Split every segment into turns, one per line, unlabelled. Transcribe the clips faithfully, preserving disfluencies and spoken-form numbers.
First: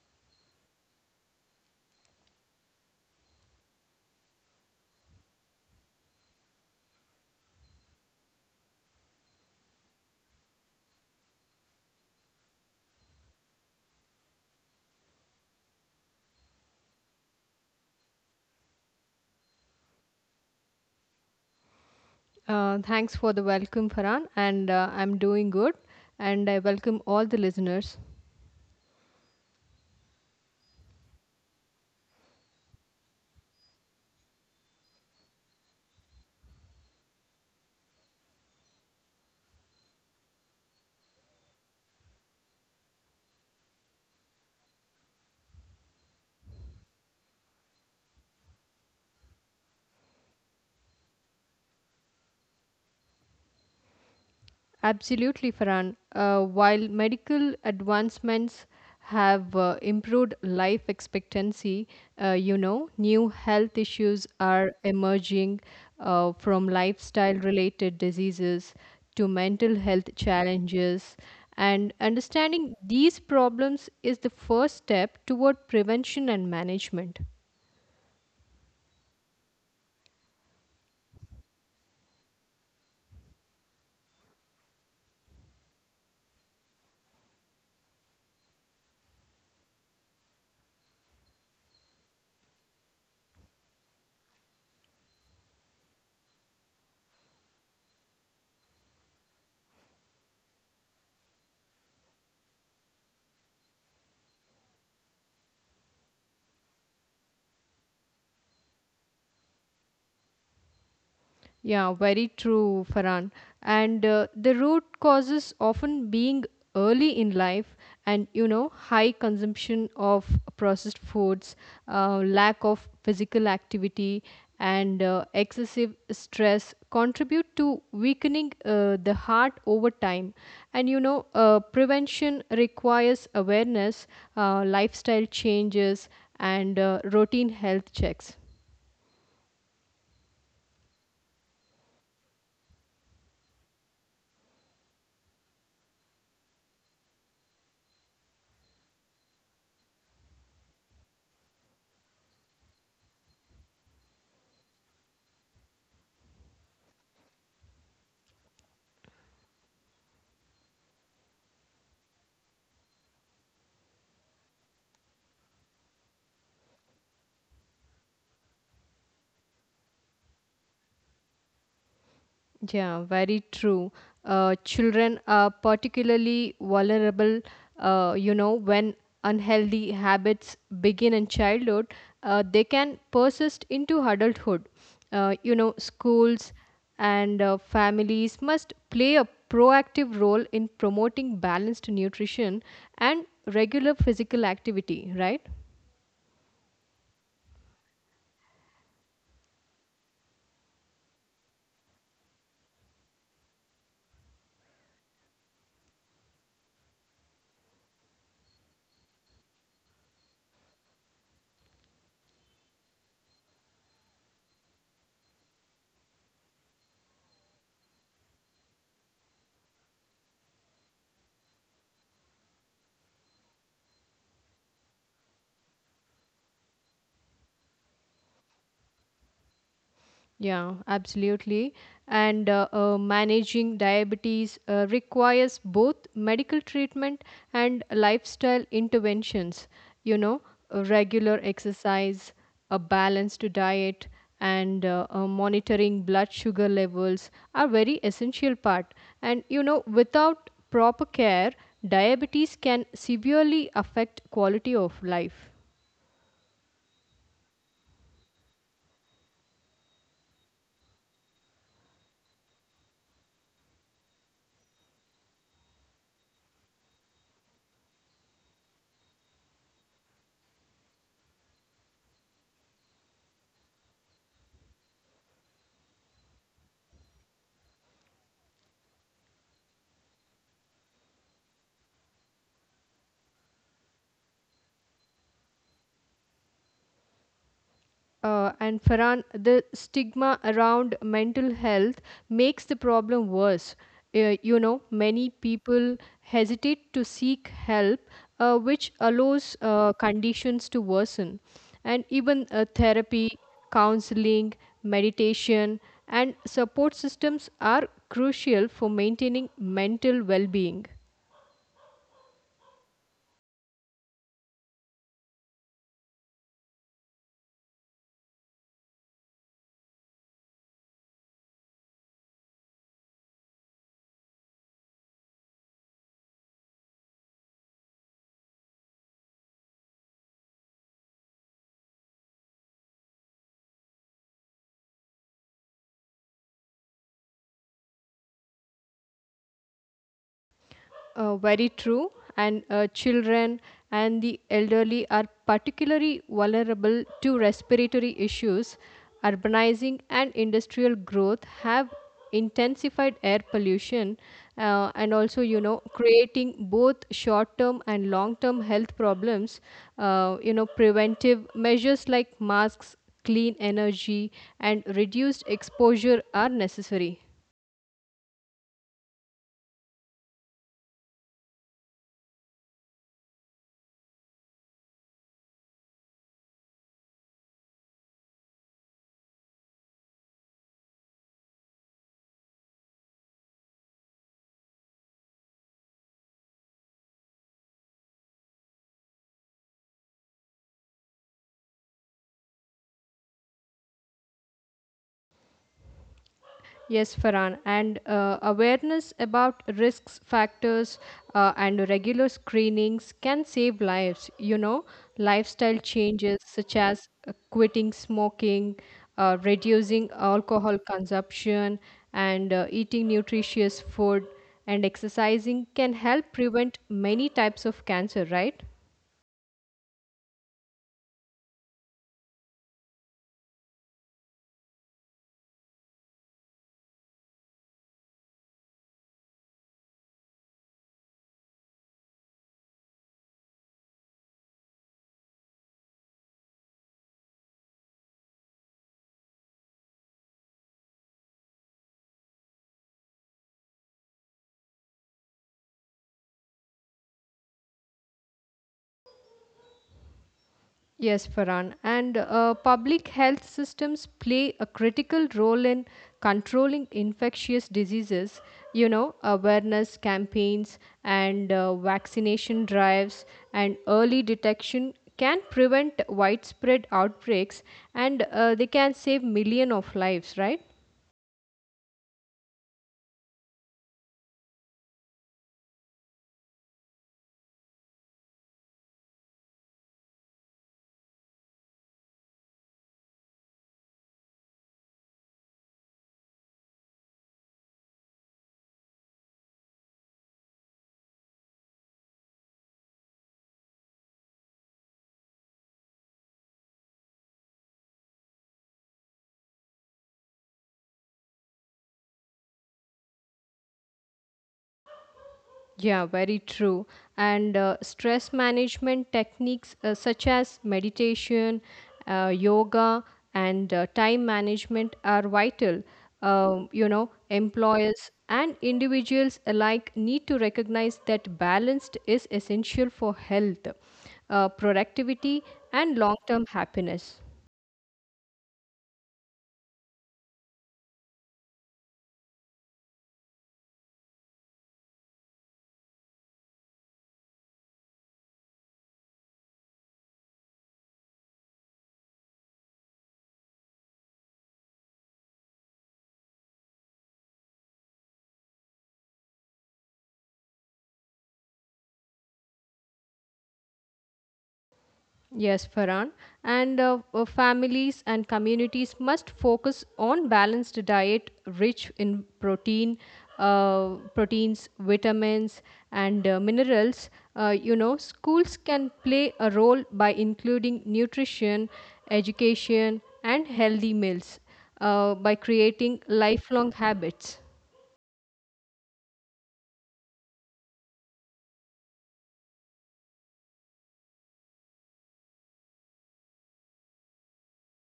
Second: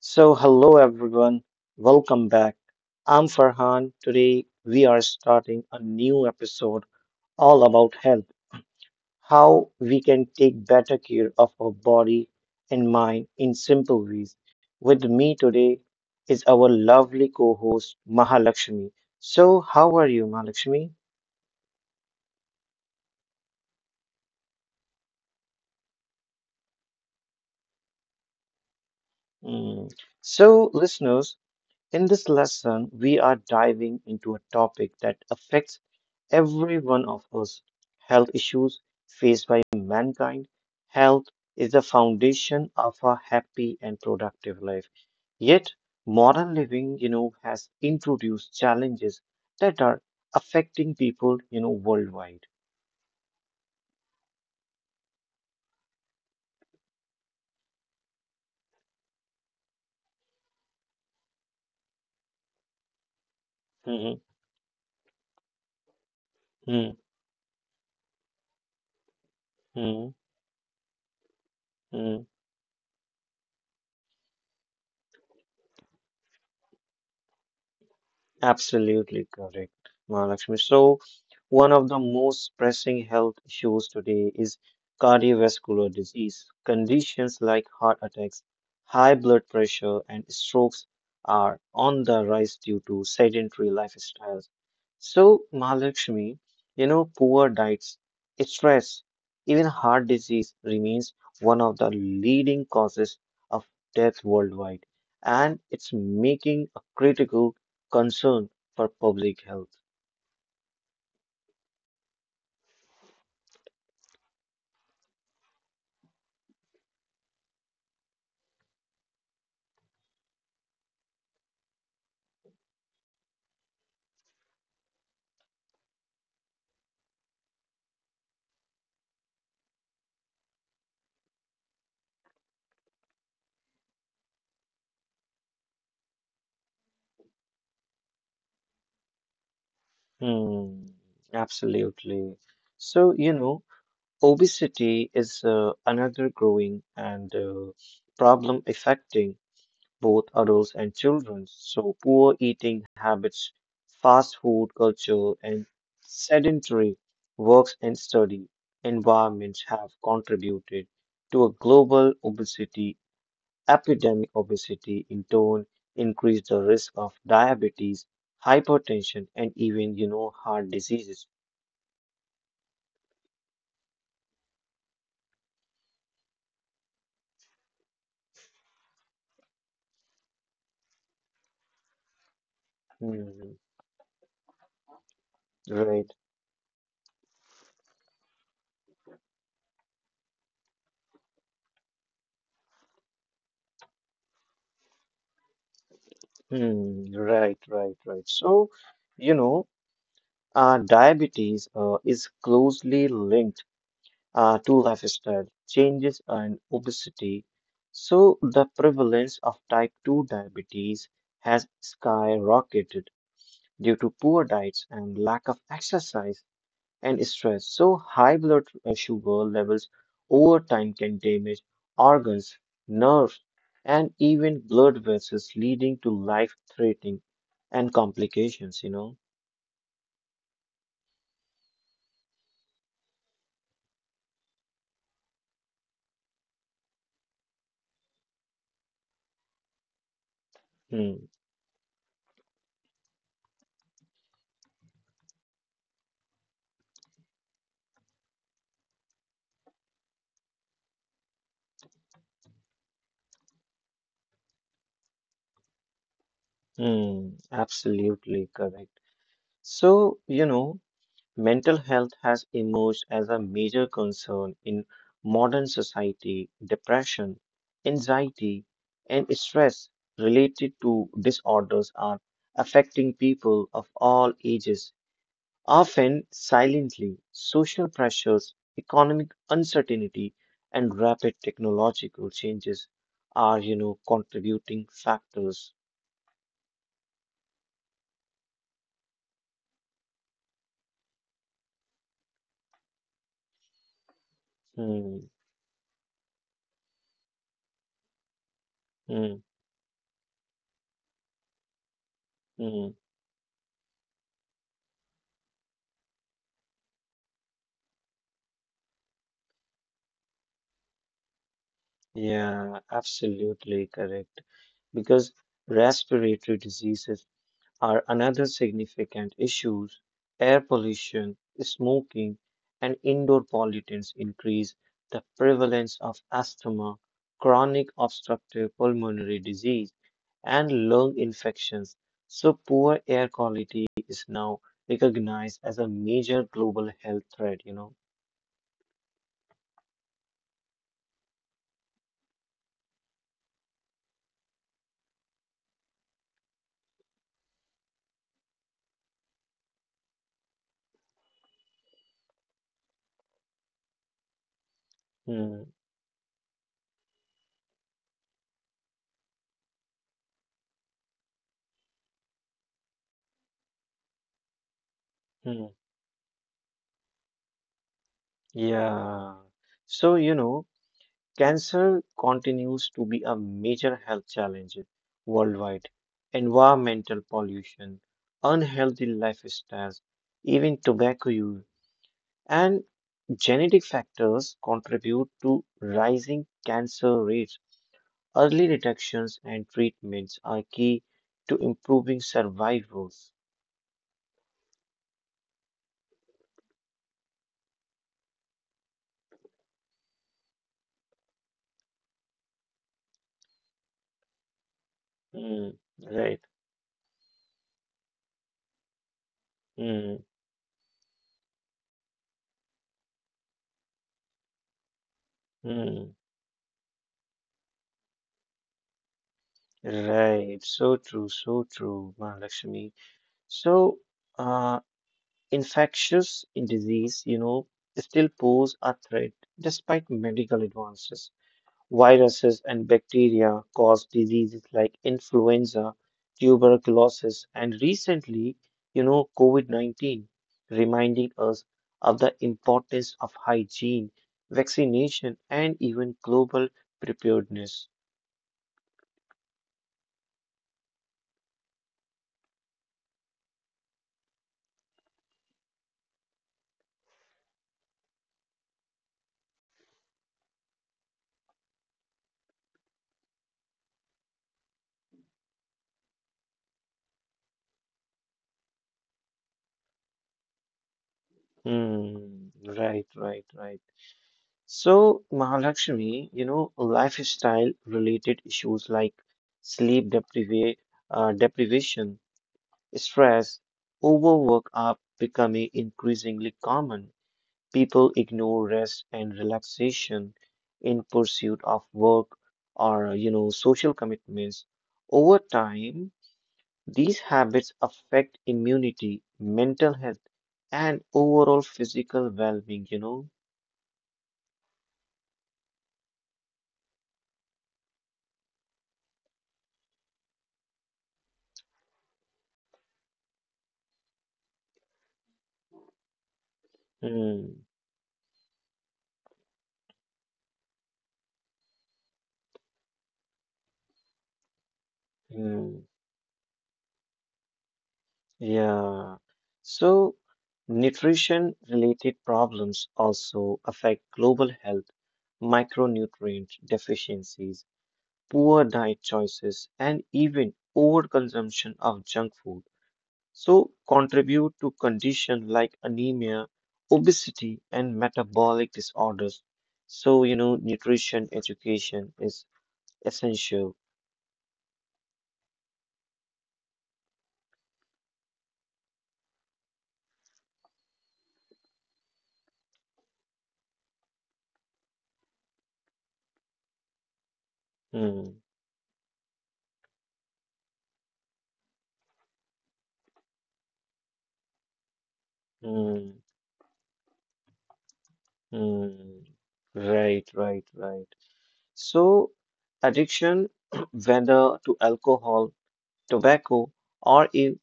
So, hello everyone, welcome back. I'm Farhan. Today, we are starting a new episode all about health, how we can take better care of our body and mind in simple ways. With me today is our lovely co host, Mahalakshmi. So, how are you, Mahalakshmi?
Uh, thanks for the welcome, Farhan. And uh, I'm doing good. And I welcome all the listeners.
Mm. So, listeners, in this lesson, we are diving into a topic that affects every one of us, health issues faced by mankind. Health is the foundation of a happy and productive life. Yet, modern living, you know, has introduced challenges that are affecting people, you know, worldwide.
Absolutely, Farhan. Uh, while medical advancements have uh, improved life expectancy, uh, you know, new health issues
Mhm,
are emerging uh, from
mhm,
lifestyle related diseases to mental health challenges. And
mhm.
understanding these problems is the first step toward prevention and management.
Absolutely correct, Mahalakshmi. So, one of the most pressing health issues today is cardiovascular disease. Conditions like heart attacks, high blood pressure, and strokes are on the rise due to sedentary lifestyles. So, Mahalakshmi, you know, poor diets, stress, even heart disease remains one of the leading causes of death worldwide, and it's making a critical concern for public health.
Yeah, very true, Farhan. And uh, the root causes often being early in life and you know high consumption of processed foods, uh, lack of physical activity and uh, excessive stress contribute to weakening uh, the heart over time and you know uh, prevention requires awareness, uh, lifestyle changes, and uh, routine health checks.
Hmm, absolutely. So, you know, obesity is uh, another growing and uh, problem affecting both adults and children. So, poor eating habits, fast food culture, and sedentary works and study environments have contributed to a global obesity epidemic. Obesity in turn increase the risk of diabetes, hypertension, and even, you know, heart diseases.
Yeah, very true. Uh, children are particularly vulnerable, uh, you know, when unhealthy habits begin in childhood, uh, they can persist
Hmm,
into adulthood. Uh, you know,
right.
schools and uh, families must play a proactive role in promoting balanced nutrition and regular physical activity, right?
Hmm, right, right, right. So, you know, uh, diabetes uh, is closely linked uh, to lifestyle changes and obesity. So, the prevalence of type two diabetes has skyrocketed due to poor diets and lack of exercise and stress. So, high blood uh, sugar levels over time can damage organs, nerves, and even blood vessels, leading to life-threatening and complications, you know.
Yeah, absolutely. And uh, uh, managing diabetes uh, requires both medical treatment and lifestyle interventions. You know, uh,
Hmm.
regular exercise, a balanced diet, and uh, uh, monitoring blood sugar levels are very essential part. And you know, without proper care, diabetes can severely affect quality of life.
Hmm. Absolutely correct. So, you know, mental health has emerged as a major concern in modern society. Depression, anxiety, and stress related to disorders are affecting people of all ages, often silently. Social pressures, economic uncertainty, and rapid technological changes are, you know, contributing factors.
Uh, and Farhan, the stigma around mental health makes the problem worse. Uh, you know,
Hmm,
many people hesitate to seek help, uh, which
hmm,
allows uh, conditions to worsen. And even uh,
hmm.
therapy, counseling, meditation, and support systems are crucial for maintaining mental well being.
Yeah, absolutely correct. Because respiratory diseases are another significant issues. Air pollution, smoking, and indoor pollutants increase the prevalence of asthma, chronic obstructive pulmonary disease, and lung infections. So poor air quality is now recognized as a major global health threat, you know.
Uh, very true. And uh, children and the elderly are particularly vulnerable to respiratory issues. Urbanizing and industrial growth have intensified air pollution uh, and also, you
Hmm,
know, creating both short term and long term health problems. Uh, you know, preventive measures like masks, clean energy, and reduced
hmm,
exposure are necessary.
yeah. So, you know, cancer continues to be a major health challenge worldwide. Environmental pollution, unhealthy lifestyles, even tobacco use, and genetic factors contribute to rising cancer rates. Early detections and treatments are key to improving survivals.
Yes, Farhan, and uh, awareness about risks factors uh, and regular screenings can save lives. You know,
Mm,
lifestyle changes
right.
such as uh, quitting smoking, uh, reducing
Mm,
alcohol consumption, and uh, eating nutritious food and exercising can
mm,
help prevent many types of cancer, right?
right. So true. So true, Mahalakshmi. So, uh, infectious disease, you know, still pose a threat despite medical advances. Viruses and bacteria cause diseases like influenza, tuberculosis, and recently, you know, COVID nineteen, reminding us of the importance of hygiene, vaccination, and even global preparedness.
Yes, Farhan. And uh, public health systems play a critical role in controlling infectious diseases. You know, awareness campaigns and uh, vaccination drives and early detection can prevent widespread outbreaks and uh, they can save millions of lives, right?
Hmm, right, right, right. So, Mahalakshmi, you know, lifestyle related issues like sleep depriva uh, deprivation, stress, overwork are becoming increasingly common. People ignore rest and relaxation in pursuit of work or, you know, social commitments. Over time, these habits affect immunity, mental health, and overall physical well-being, you know.
Yeah, very true. And uh, stress management techniques uh, such as meditation, uh, yoga, and uh, time management are vital. Um, you know,
Hmm,
employers and individuals alike need to recognize that balance is essential for health, uh, productivity, and
hmm.
long term happiness.
Yeah. So, nutrition related problems also affect global health, micronutrient deficiencies, poor diet choices, and even overconsumption of junk food. So, contribute to conditions like anemia, obesity, and metabolic disorders. So, you know, nutrition education is essential.
Yes, Farhan. And uh, uh, families and communities must focus on balanced diet rich in protein, uh, proteins, vitamins, and uh, minerals. Uh, you know, schools
Hmm,
can play a role by including nutrition, education, and healthy meals uh, by creating
hmm,
lifelong habits.
hmm. Right, right, right. So, addiction, whether to alcohol, tobacco, or in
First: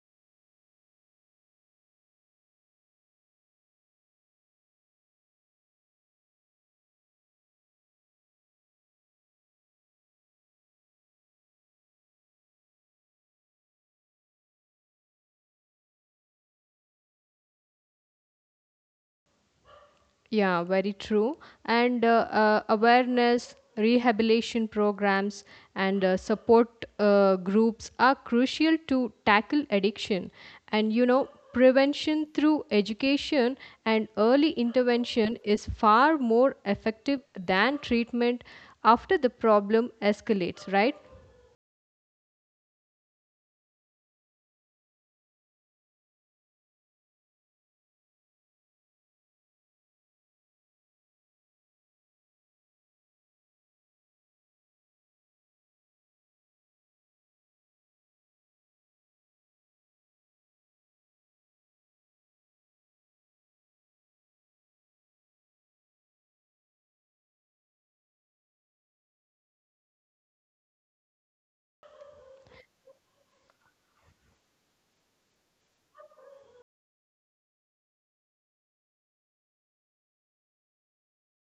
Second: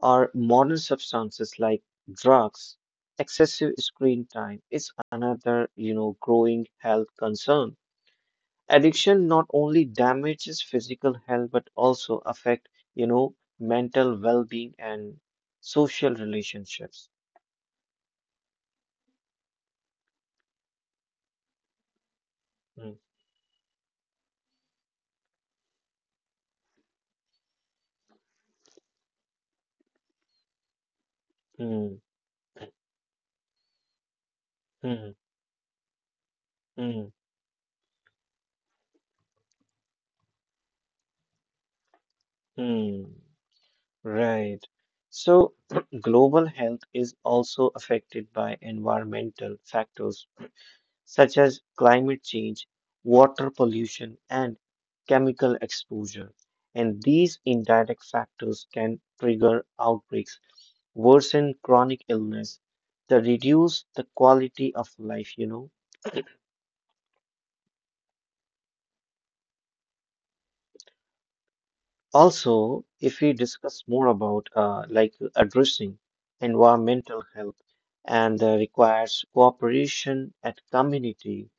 or modern substances like drugs, excessive screen time is another, you know, growing health concern. Addiction not only damages physical health but also affect, you know, mental well-being and social relationships.
Yeah, very true. And uh, uh,
Mm,
awareness, rehabilitation programs, and uh, support uh, groups are crucial to tackle addiction. And you know,
mm,
prevention through education and early
mm,
intervention is far more
mm,
effective than treatment after the problem escalates, right?
mm. Right. So, global health is also affected by environmental factors such as climate change, water pollution, and chemical exposure. And these indirect factors can trigger outbreaks, worsen chronic illness, to reduce the quality of life, you know. Also, if we discuss more about uh, like addressing environmental health and uh, requires cooperation at community,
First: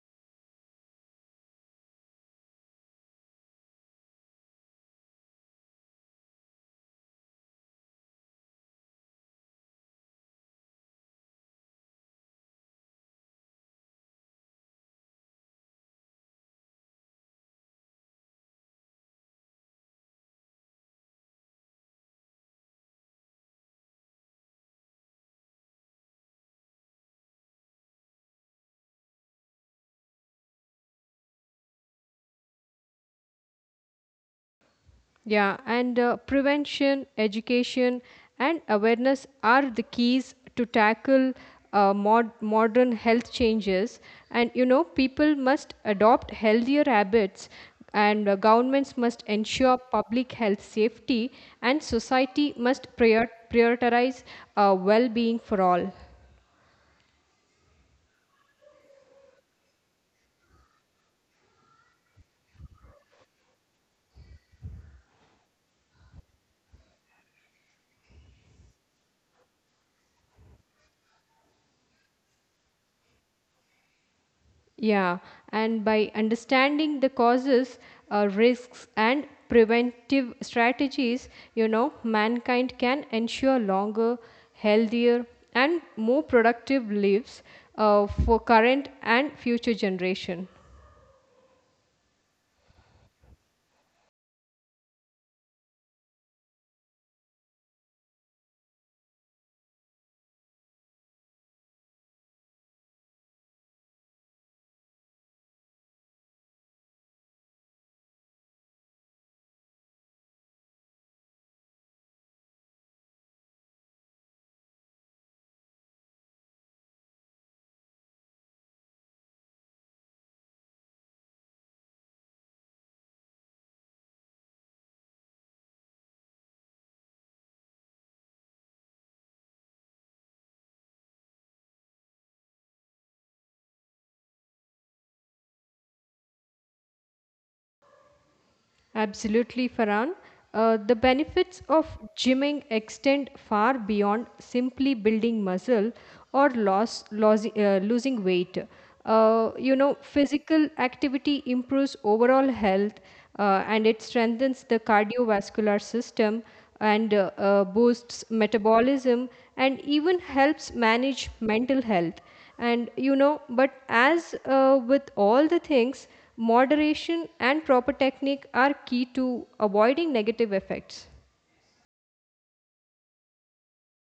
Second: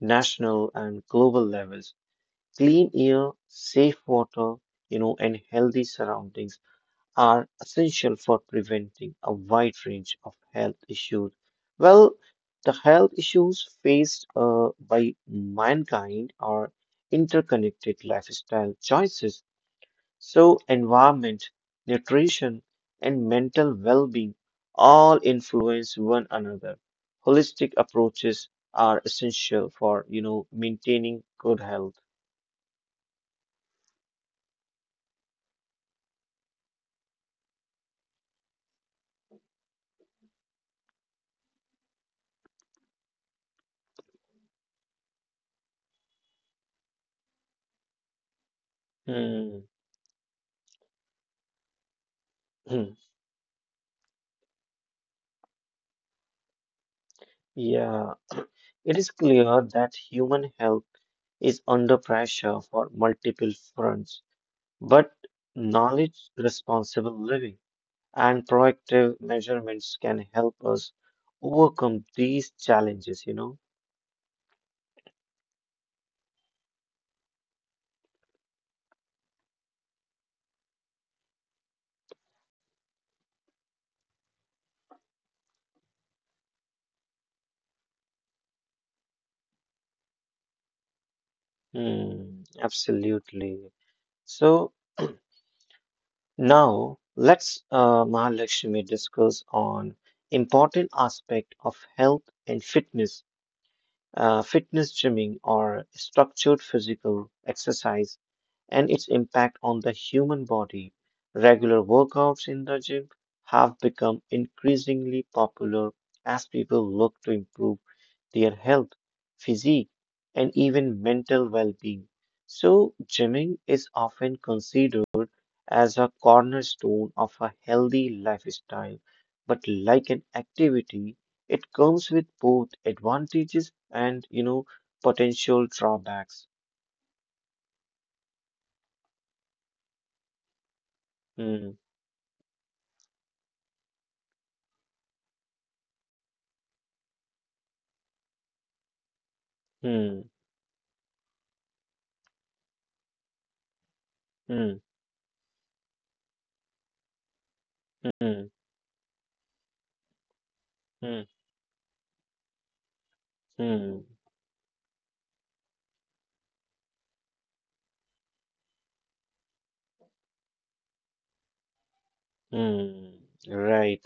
national and global levels, clean air, safe water, you know, and healthy surroundings are essential for preventing a wide range of health issues. Well, the health issues faced uh, by mankind are interconnected lifestyle choices. So, environment, nutrition, and mental well being all influence one another. Holistic approaches are essential for, you know, maintaining good health.
Yeah, and uh, prevention, education, and awareness are the keys to tackle uh, mod- modern health changes. And you know, people must adopt healthier habits, and uh, governments must
Hmm.
ensure public health safety, and society must
Hmm.
prior- prioritize uh, well being for all.
Yeah, it is clear that human health is under pressure for multiple fronts, but knowledge, responsible living, and proactive measurements can help us overcome these challenges, you know.
Yeah, and by understanding the causes, uh, risks, and preventive strategies, you know, mankind can ensure longer, healthier, and more productive lives uh, for current and future generation.
Hmm, absolutely. So, now let's, uh, Mahalakshmi, discuss on important aspect of health and fitness, uh, fitness gymming or structured physical exercise and its impact on the human body. Regular workouts in the gym have become increasingly popular as people look to improve their health, physique, and even mental well being. So, gymming is often considered as a cornerstone of a healthy lifestyle, but like an activity, it comes with both advantages and, you know, potential drawbacks.
Absolutely, Farhan. Uh, the benefits
Hmm,
of gymming extend far beyond simply building muscle or loss, loss, uh, losing weight. Uh, you know,
hmm,
physical activity improves overall health uh, and it strengthens
hmm,
the cardiovascular system and uh, uh, boosts
hmm.
metabolism and even helps
Hmm.
manage mental health and you know but
Hmm,
as uh, with all the things moderation and proper technique are key to avoiding negative effects.
hmm. Right.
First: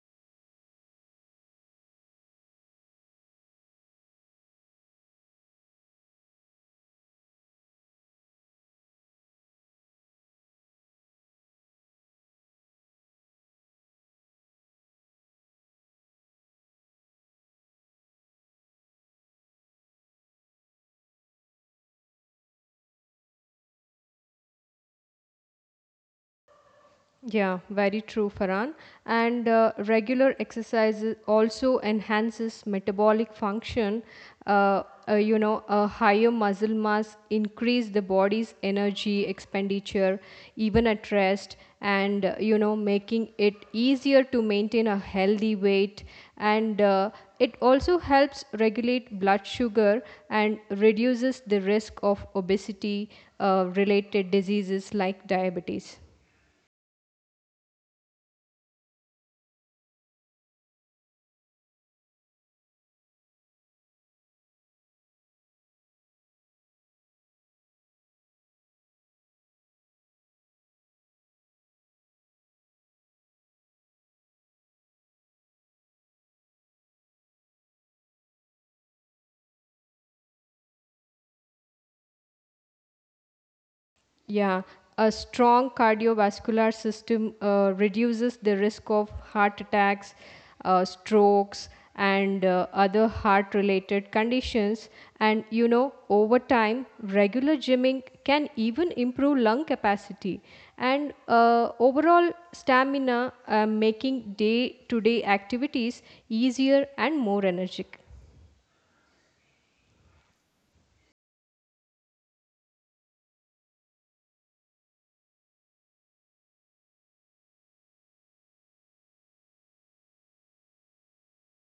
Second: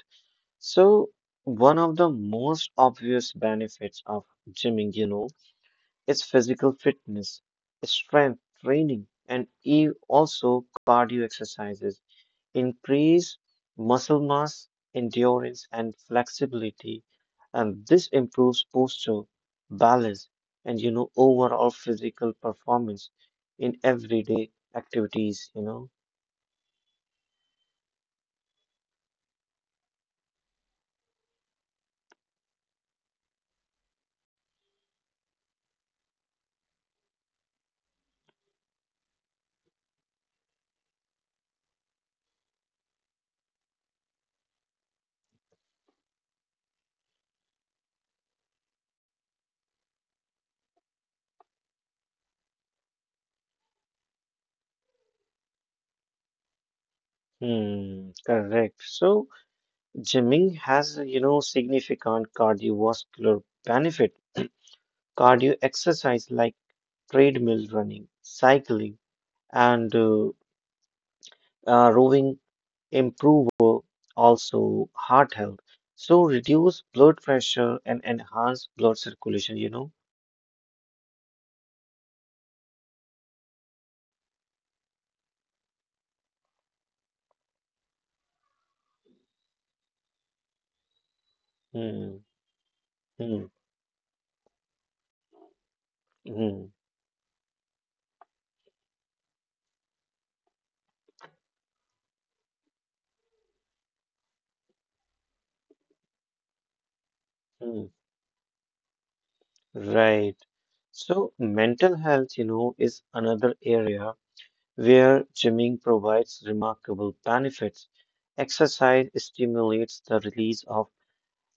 So, one of the most obvious benefits of gymming, you know, is physical fitness, strength training, and e also cardio exercises increase muscle mass, endurance, and flexibility, and this improves posture, balance, and you know, overall physical performance in everyday activities, you know.
Yeah, very true, Farhan. And uh, regular exercise also enhances metabolic function. Uh, uh, you know, a higher muscle mass increase the body's energy expenditure, even at rest, and uh, you know, making it easier to maintain a healthy weight. And uh, it also helps regulate blood sugar and reduces the risk of obesity uh, related diseases like diabetes.
Hmm, correct. So gymming has, you know, significant cardiovascular benefit. Cardio exercise like treadmill running, cycling, and uh, uh, rowing improve uh, also heart health. So reduce blood pressure and enhance blood circulation, you know.
Yeah, a strong cardiovascular system uh, reduces the risk of heart attacks, uh, strokes,
Hmm,
and uh, other
hmm,
heart related conditions. And you know, over
hmm,
time, regular gymming can even improve lung capacity and uh, overall stamina, uh, making day to day activities easier and more
hmm.
energetic.
Right. So mental health, you know, is another area where gymming provides remarkable benefits. Exercise stimulates the release of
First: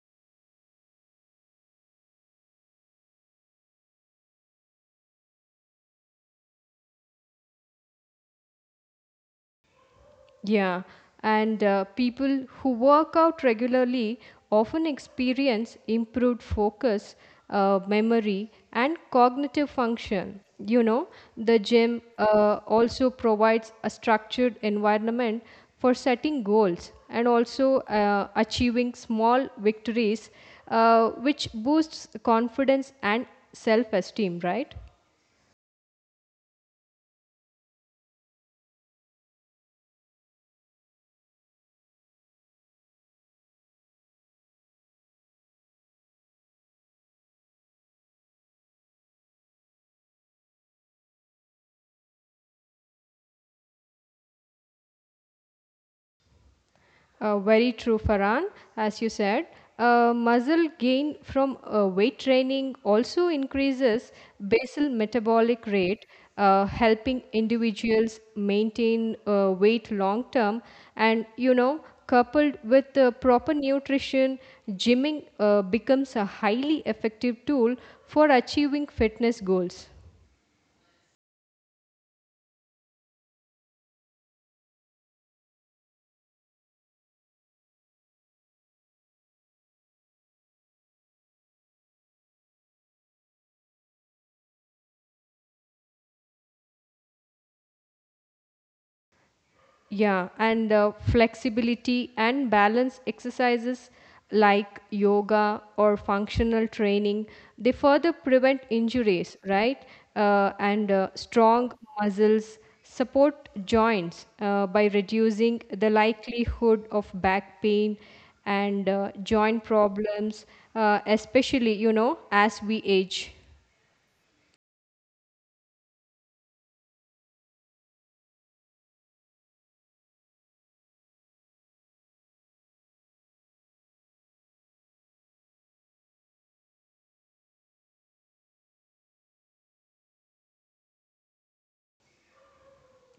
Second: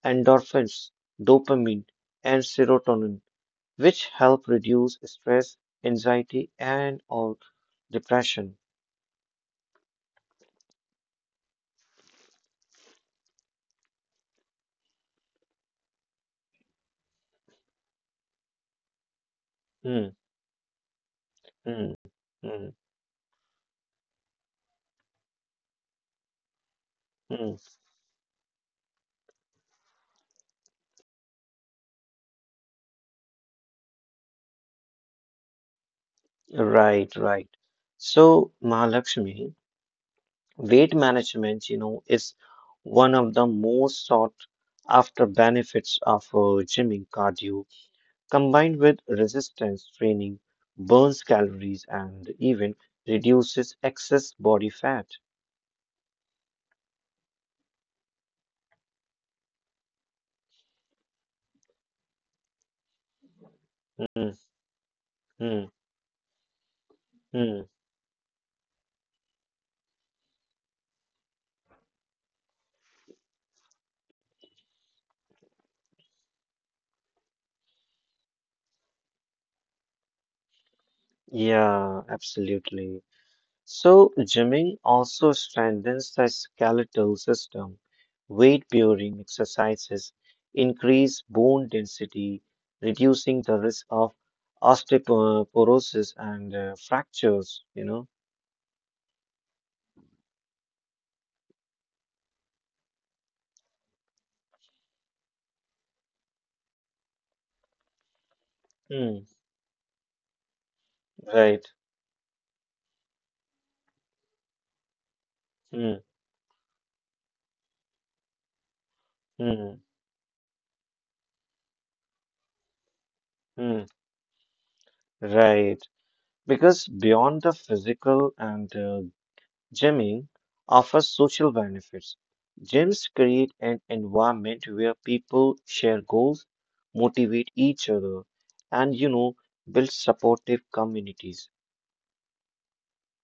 endorphins, dopamine, and serotonin, which help reduce stress, anxiety, and or depression.
Yeah, and uh, people who work out regularly often experience improved focus, uh, memory, and cognitive
Hmm,
function. You know, the
hmm,
gym uh,
hmm,
also provides a structured environment for setting goals and
hmm.
also uh, achieving small victories, uh, which boosts confidence and self esteem, right?
Right, right. So, Mahalakshmi, weight management, you know, is one of the most sought after benefits of uh, gymming cardio combined with resistance training, burns calories and even reduces excess body fat.
Uh, very true, Farhan. As you said, uh, muscle gain from uh, weight training also increases
Mm,
basal metabolic
mm,
rate, uh, helping
mm.
individuals maintain uh, weight long term. And you know, coupled with the proper nutrition, gymming uh, becomes a highly effective tool for achieving fitness goals.
Yeah, absolutely. So, gymming also strengthens the skeletal system. Weight bearing exercises increase bone density, reducing the risk of osteoporosis and uh, fractures, you know?
Yeah, and uh, flexibility and balance exercises like yoga or functional training, they further prevent
Mm,
injuries, right? Uh, and uh,
right.
strong muscles support joints uh, by reducing
Mm,
the likelihood of back pain and uh, joint
mm,
problems, uh, especially, you know, as we age.
mm, right. Because beyond the physical and uh, gymming offer social benefits. Gyms create an environment where people share goals, motivate each other, and you know, build supportive communities.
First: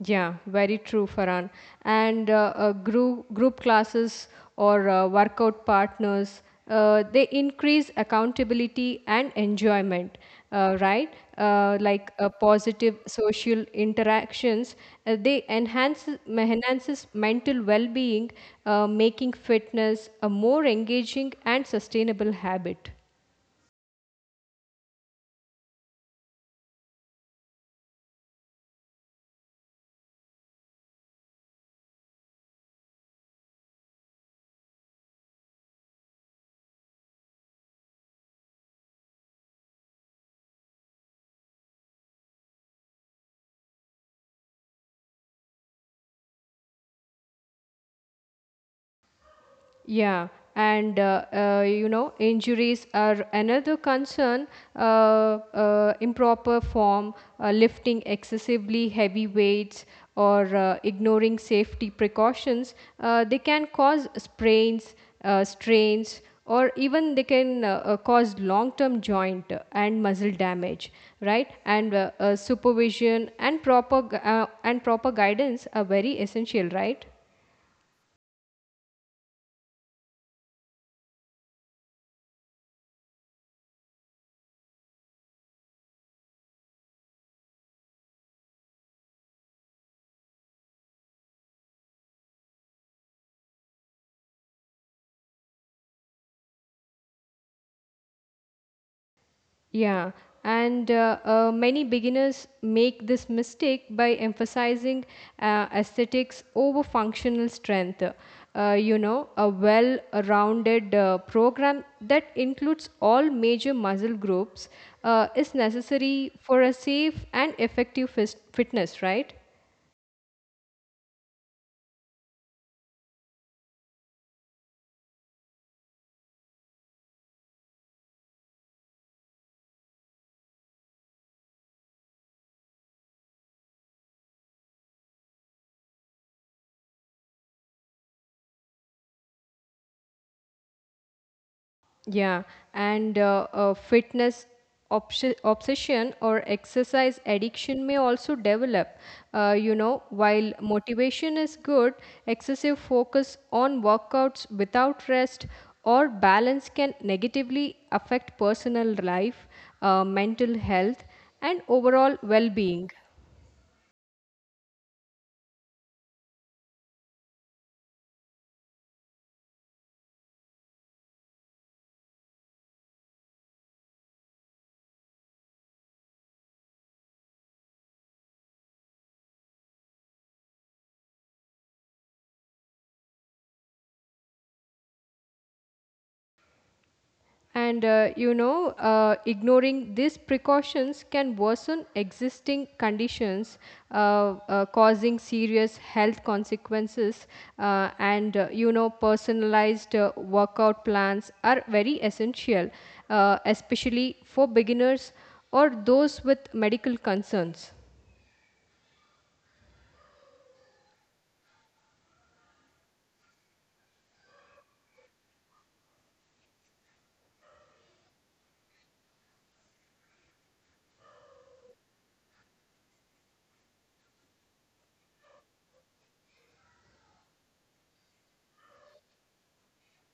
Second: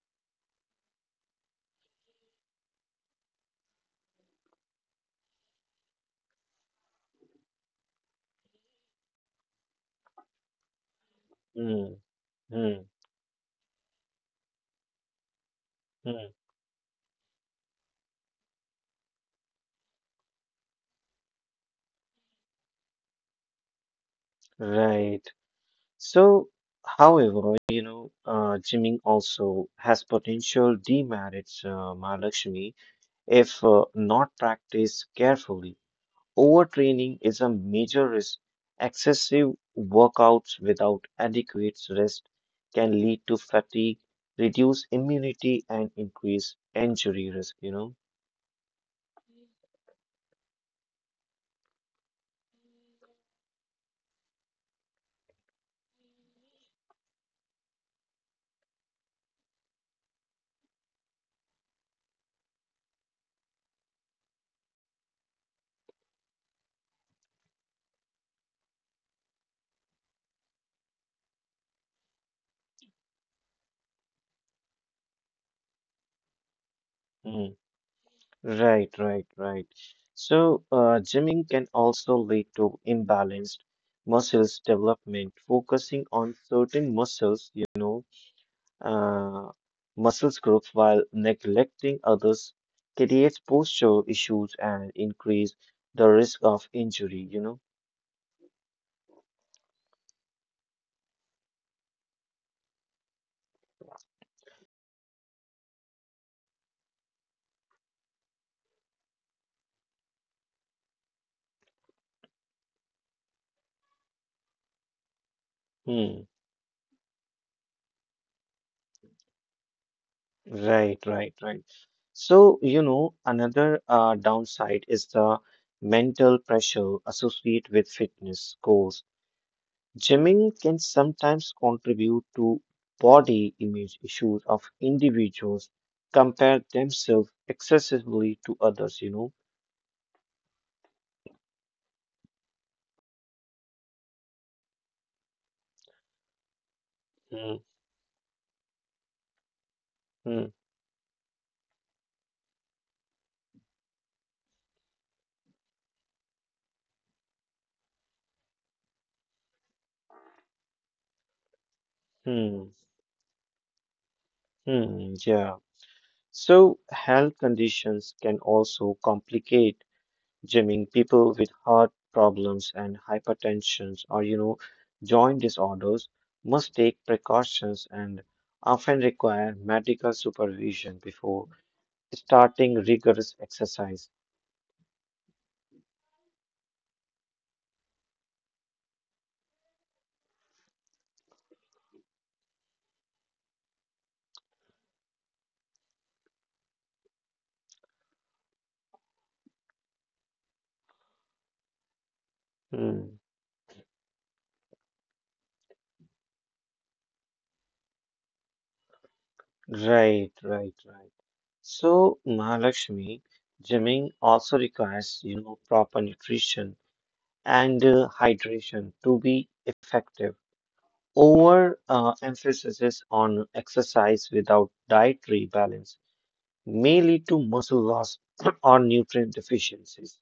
Yeah, very true, Farhan. And uh, uh, group group classes or uh, workout partners, uh, they increase accountability and enjoyment, uh, right? Uh,
Hmm,
like uh,
hmm,
positive social interactions, uh, they enhance
hmm.
enhances mental well-being, uh, making fitness a more engaging and sustainable habit.
Right. So, however, you know, uh, gymming also has potential demerits, uh, Mahalakshmi, if uh, not practiced carefully. Overtraining is a major risk. Excessive workouts without adequate rest can lead to fatigue, reduce immunity, and increase injury risk, you know?
Yeah, and uh, uh, you know, injuries are another concern. Uh, uh, Improper form, uh, lifting excessively heavy weights, or uh, ignoring safety precautions, uh, they can cause sprains, uh, strains, or even they can uh, uh, cause long-term joint and muscle damage, right? And uh, uh, supervision and proper gu- uh, and proper guidance are very essential, right?
Mm. Right, right, right. So, uh, gymming can also lead to imbalanced muscles development, focusing on certain muscles, you know, uh, muscle groups while neglecting others creates posture issues and increase the risk of injury, you know.
Yeah, and uh, uh, many beginners make this mistake by emphasizing uh, aesthetics over functional strength. Uh, you know, a well rounded uh, program that includes all major muscle groups uh, is
Hmm.
necessary for a safe and effective fis- fitness, right?
Right, right, right. So, you know, another uh, downside is the mental pressure associated with fitness goals. Gymming can sometimes contribute to body image issues of individuals compare themselves excessively to others, you know.
Yeah, and uh, uh, fitness obs- obsession or exercise
Hmm,
addiction may also develop. Uh, you know,
hmm,
while motivation is good, excessive focus on workouts without rest or balance can negatively affect personal life, uh, mental health, and overall well
hmm,
being.
hmm, yeah. So, health conditions can also complicate gymming. People with heart problems and hypertension or, you know, joint disorders must take precautions and often require medical supervision before starting rigorous exercise.
And uh, you know, uh, ignoring these precautions can worsen existing conditions, uh, uh, causing serious health consequences. Uh, and uh, you know, personalized uh, workout plans are very essential, uh,
Mm,
especially for beginners or those with medical concerns.
right, right, right. So, Mahalakshmi, gymming also requires, you know, proper nutrition and uh, hydration to be effective. Over uh, emphasis on exercise without dietary balance may lead to muscle loss or nutrient deficiencies.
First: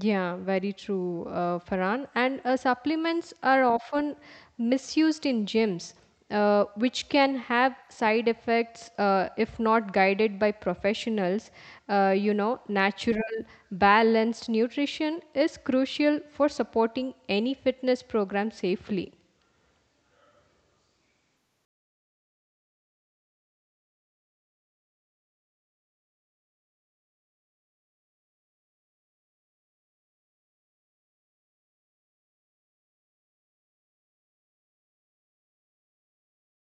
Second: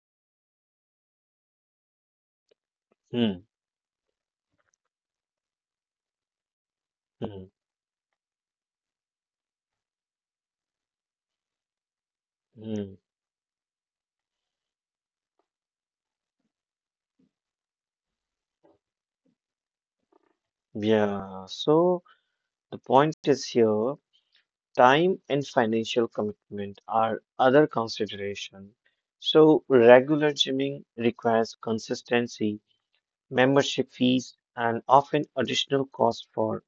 Yeah, very true, uh, Farhan. And uh, supplements
Hmm,
are often misused in gyms, uh, which can
hmm,
have side effects uh, if not guided by professionals. Uh, you know,
hmm.
natural, balanced nutrition is crucial for supporting any fitness program safely.
Yeah, so the point is here. Time and financial commitment are other consideration. So regular gymming requires consistency, membership fees, and often additional cost for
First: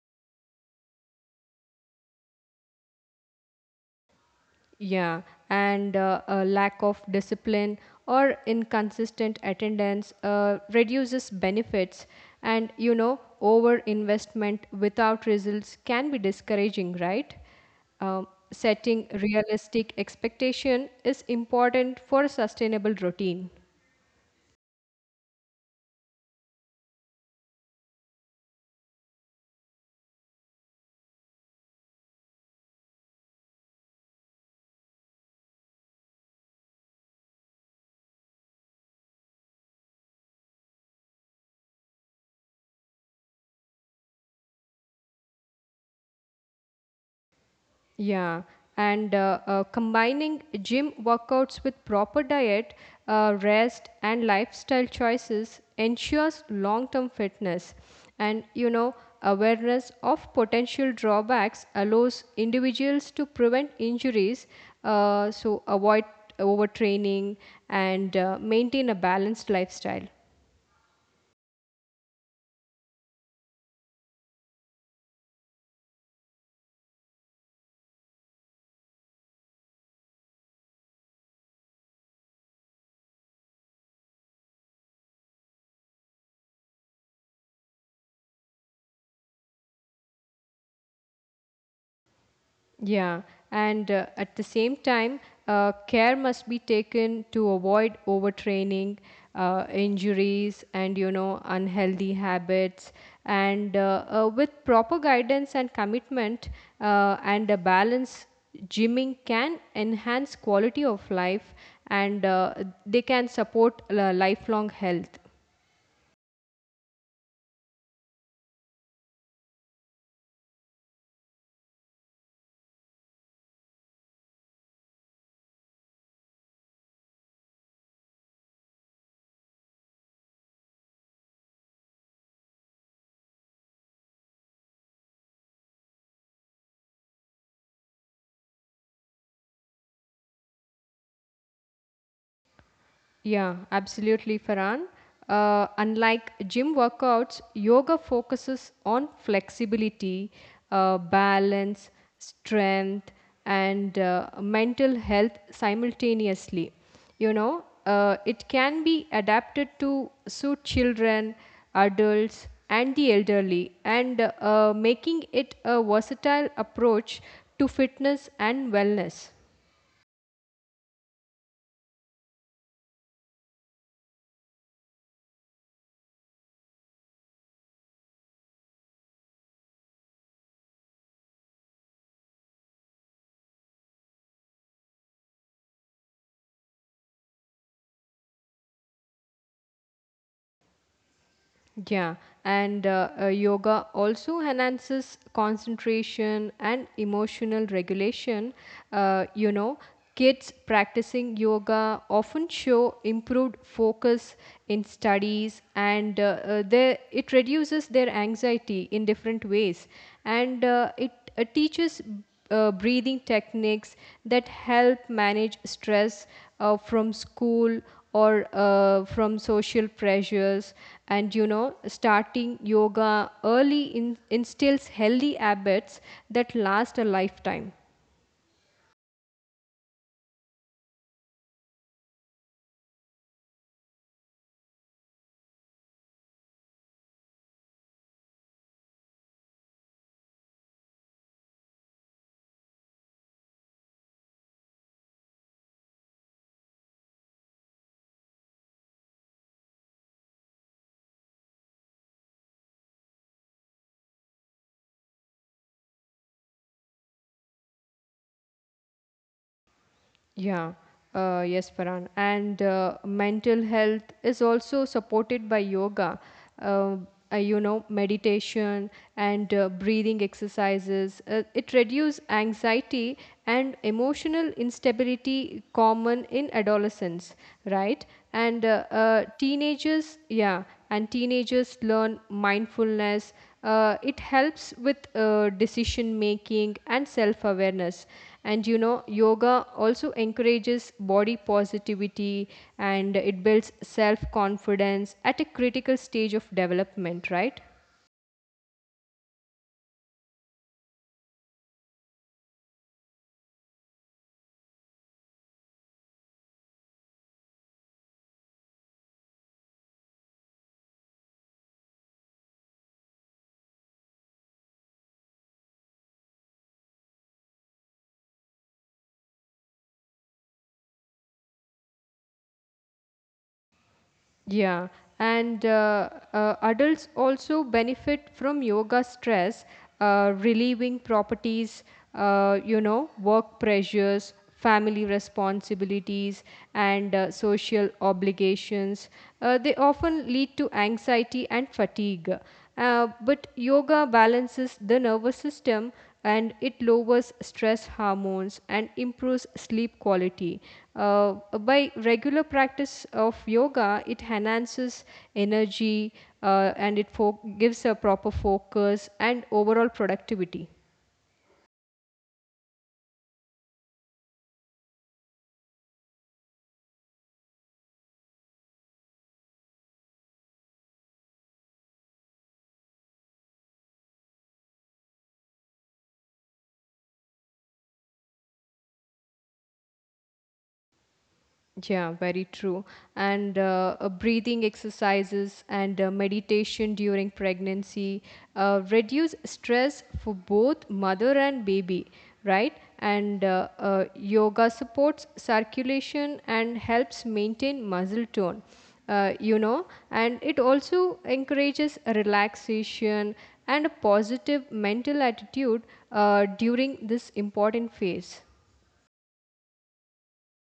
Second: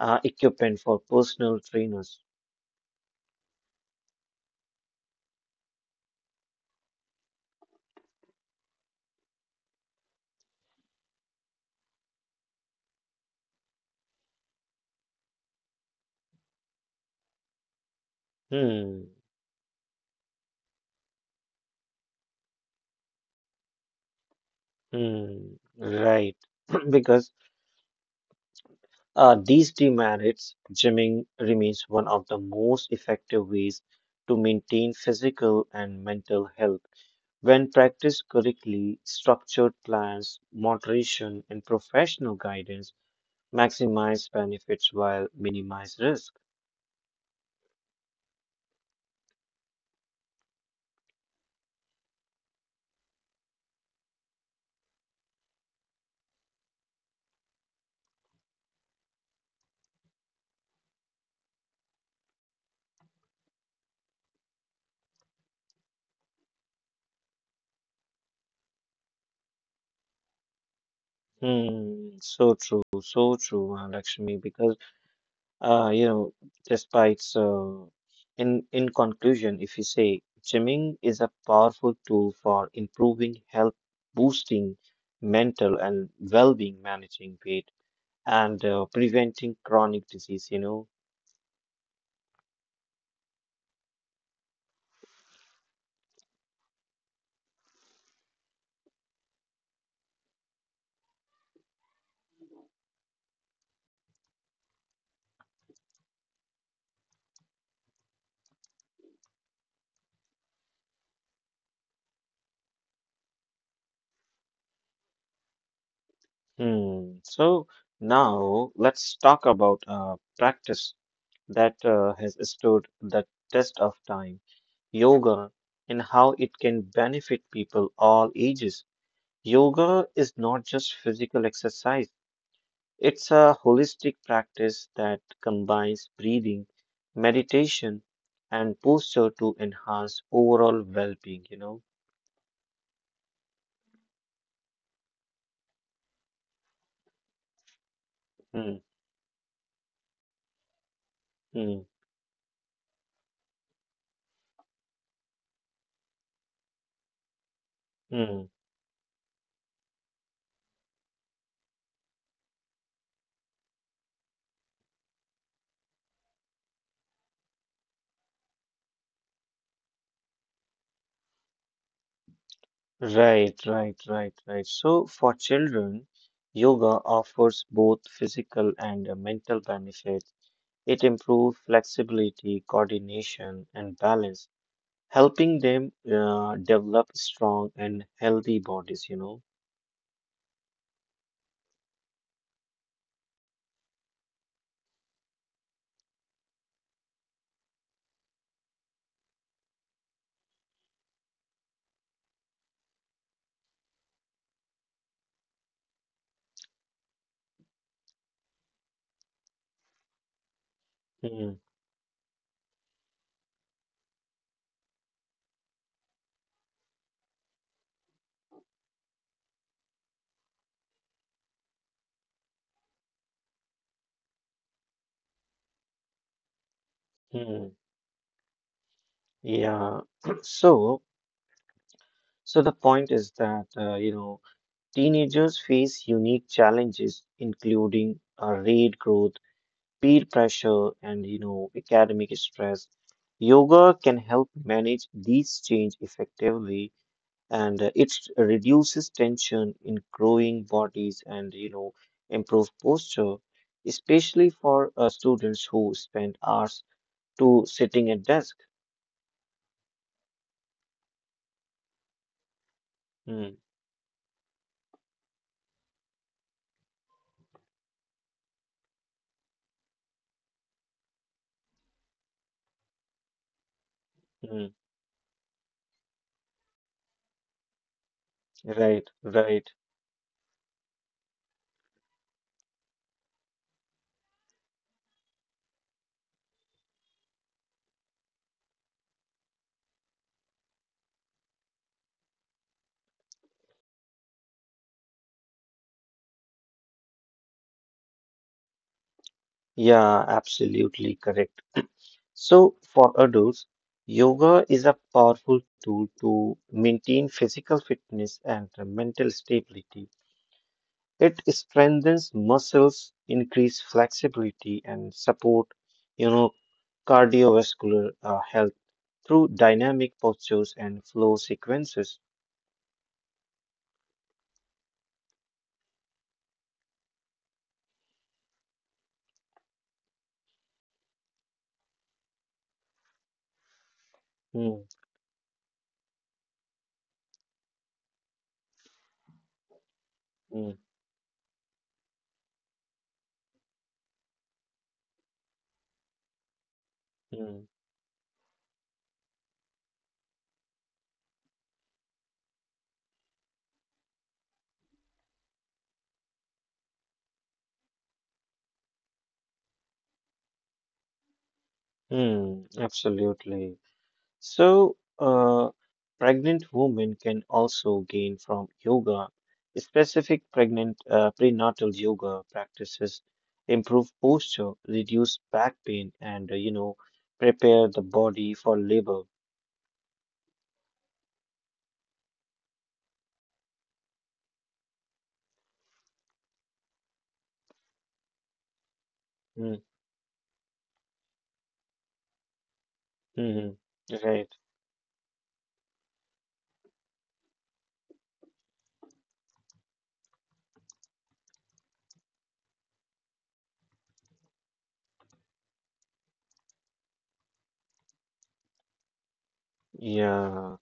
uh, equipment for personal trainers.
Yeah, and uh, a lack of discipline or inconsistent attendance uh, reduces benefits. And you know, over investment without results can be discouraging, right? Um,
Hmm.
setting realistic expectation is important for a sustainable routine.
Hmm. Right. Because uh, these demerits, gymming remains one of the most effective ways to maintain physical and mental health. When practiced correctly, structured plans, moderation, and professional guidance maximize benefits while minimize risk.
Yeah, and uh, uh, combining gym workouts with proper diet, uh, rest, and lifestyle choices ensures long term fitness. And you know, awareness of potential drawbacks allows individuals to prevent injuries, uh, so avoid overtraining and uh, maintain a balanced lifestyle.
Hmm, so true, so true, uh, Lakshmi. Because uh, you know, despite so, in in conclusion, if you say gymming is a powerful tool for improving health, boosting mental and well-being, managing weight, and uh, preventing chronic disease. You know,
Yeah, and uh, at the same time, uh, care must be taken to avoid overtraining, uh, injuries, and you know unhealthy habits. And uh, uh, with proper guidance and commitment uh, and a balance, gymming can enhance quality of life, and uh, they can support uh, lifelong health.
hmm. So now let's talk about a practice that uh, has stood the test of time, yoga, and how it can benefit people all ages. Yoga is not just physical exercise, it's a holistic practice that combines breathing, meditation, and posture to enhance overall well-being, you know.
Yeah, absolutely, Farhan. Uh, unlike gym workouts, yoga focuses
Hmm.
on flexibility, uh,
Hmm.
balance, strength, and uh, mental health simultaneously. You know, uh, it
Hmm.
can be adapted to suit children, adults, and the elderly, and uh, making it a versatile approach to fitness and wellness.
Right, right, right, right. So for children, yoga offers both physical and uh, mental benefits. It improves flexibility, coordination, and balance, helping them uh, develop strong and healthy bodies, you know.
Yeah, and uh, uh, yoga also enhances concentration and emotional regulation. Uh, you know, Kids practicing yoga often show improved focus in studies, and uh, uh, they, it reduces their anxiety in different ways, and uh, it uh,
Hmm,
teaches uh, breathing techniques that help manage stress uh, from school or uh, from social pressures and you know starting yoga early in, instills healthy habits that last a
hmm,
lifetime.
yeah. So, so the point is that uh, you know teenagers face unique challenges, including uh, rate growth, peer pressure and you know academic stress. Yoga can help manage these change effectively and uh, it reduces tension in growing bodies and you know improve posture, especially for uh, students who spend hours to sitting at desk.
Yeah, uh, yes, Paran. And uh,
Mm,
mental health is also supported by yoga, uh, uh, you know, meditation and uh, breathing exercises. Uh, it reduces anxiety and emotional
mm,
instability common in adolescence, right? And uh,
right,
uh,
right,
teenagers, yeah, and teenagers learn mindfulness. Uh, it helps with uh, decision making and self awareness and you know yoga also encourages body positivity and it builds self confidence at a critical stage of development, right?
yeah, absolutely correct. So, for adults, yoga is a powerful tool to maintain physical fitness and mental stability. It strengthens muscles, increase flexibility, and support, you know, cardiovascular uh, health through dynamic postures and flow sequences.
Yeah, and uh, uh, adults also benefit from yoga stress, uh, relieving properties, uh, you know, work pressures,
Hmm,
family responsibilities, and uh, social obligations. Uh, they often lead
hmm,
to anxiety and fatigue. Uh, but yoga balances the nervous system and it lowers
hmm,
stress hormones and improves sleep quality. Uh, by regular practice of yoga, it enhances energy uh, and it fo- gives a proper focus and overall productivity.
hmm, absolutely. So, uh, pregnant women can also gain from yoga. Specific pregnant uh, prenatal yoga practices improve posture, reduce back pain, and uh, you know, prepare the body for labor.
Yeah, very true. And uh, uh, breathing exercises and uh, meditation during pregnancy uh, reduce stress for both mother and baby, right? And uh,
Mm-hmm.
uh,
Right.
yoga supports circulation and helps maintain muscle tone, uh, you know, and it also encourages relaxation and a positive mental attitude uh, during this important phase.
Yeah.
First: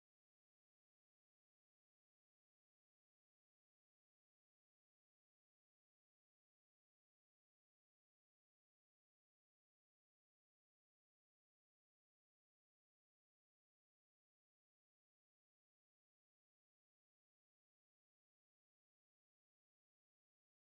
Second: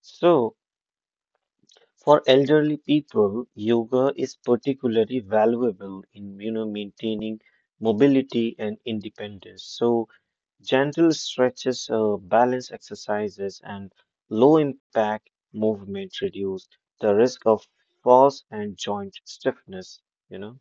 So, for elderly people, yoga is particularly valuable in you know maintaining mobility and independence. So, gentle stretches, uh, balance exercises, and low impact movement reduce the risk of falls and joint stiffness, you know?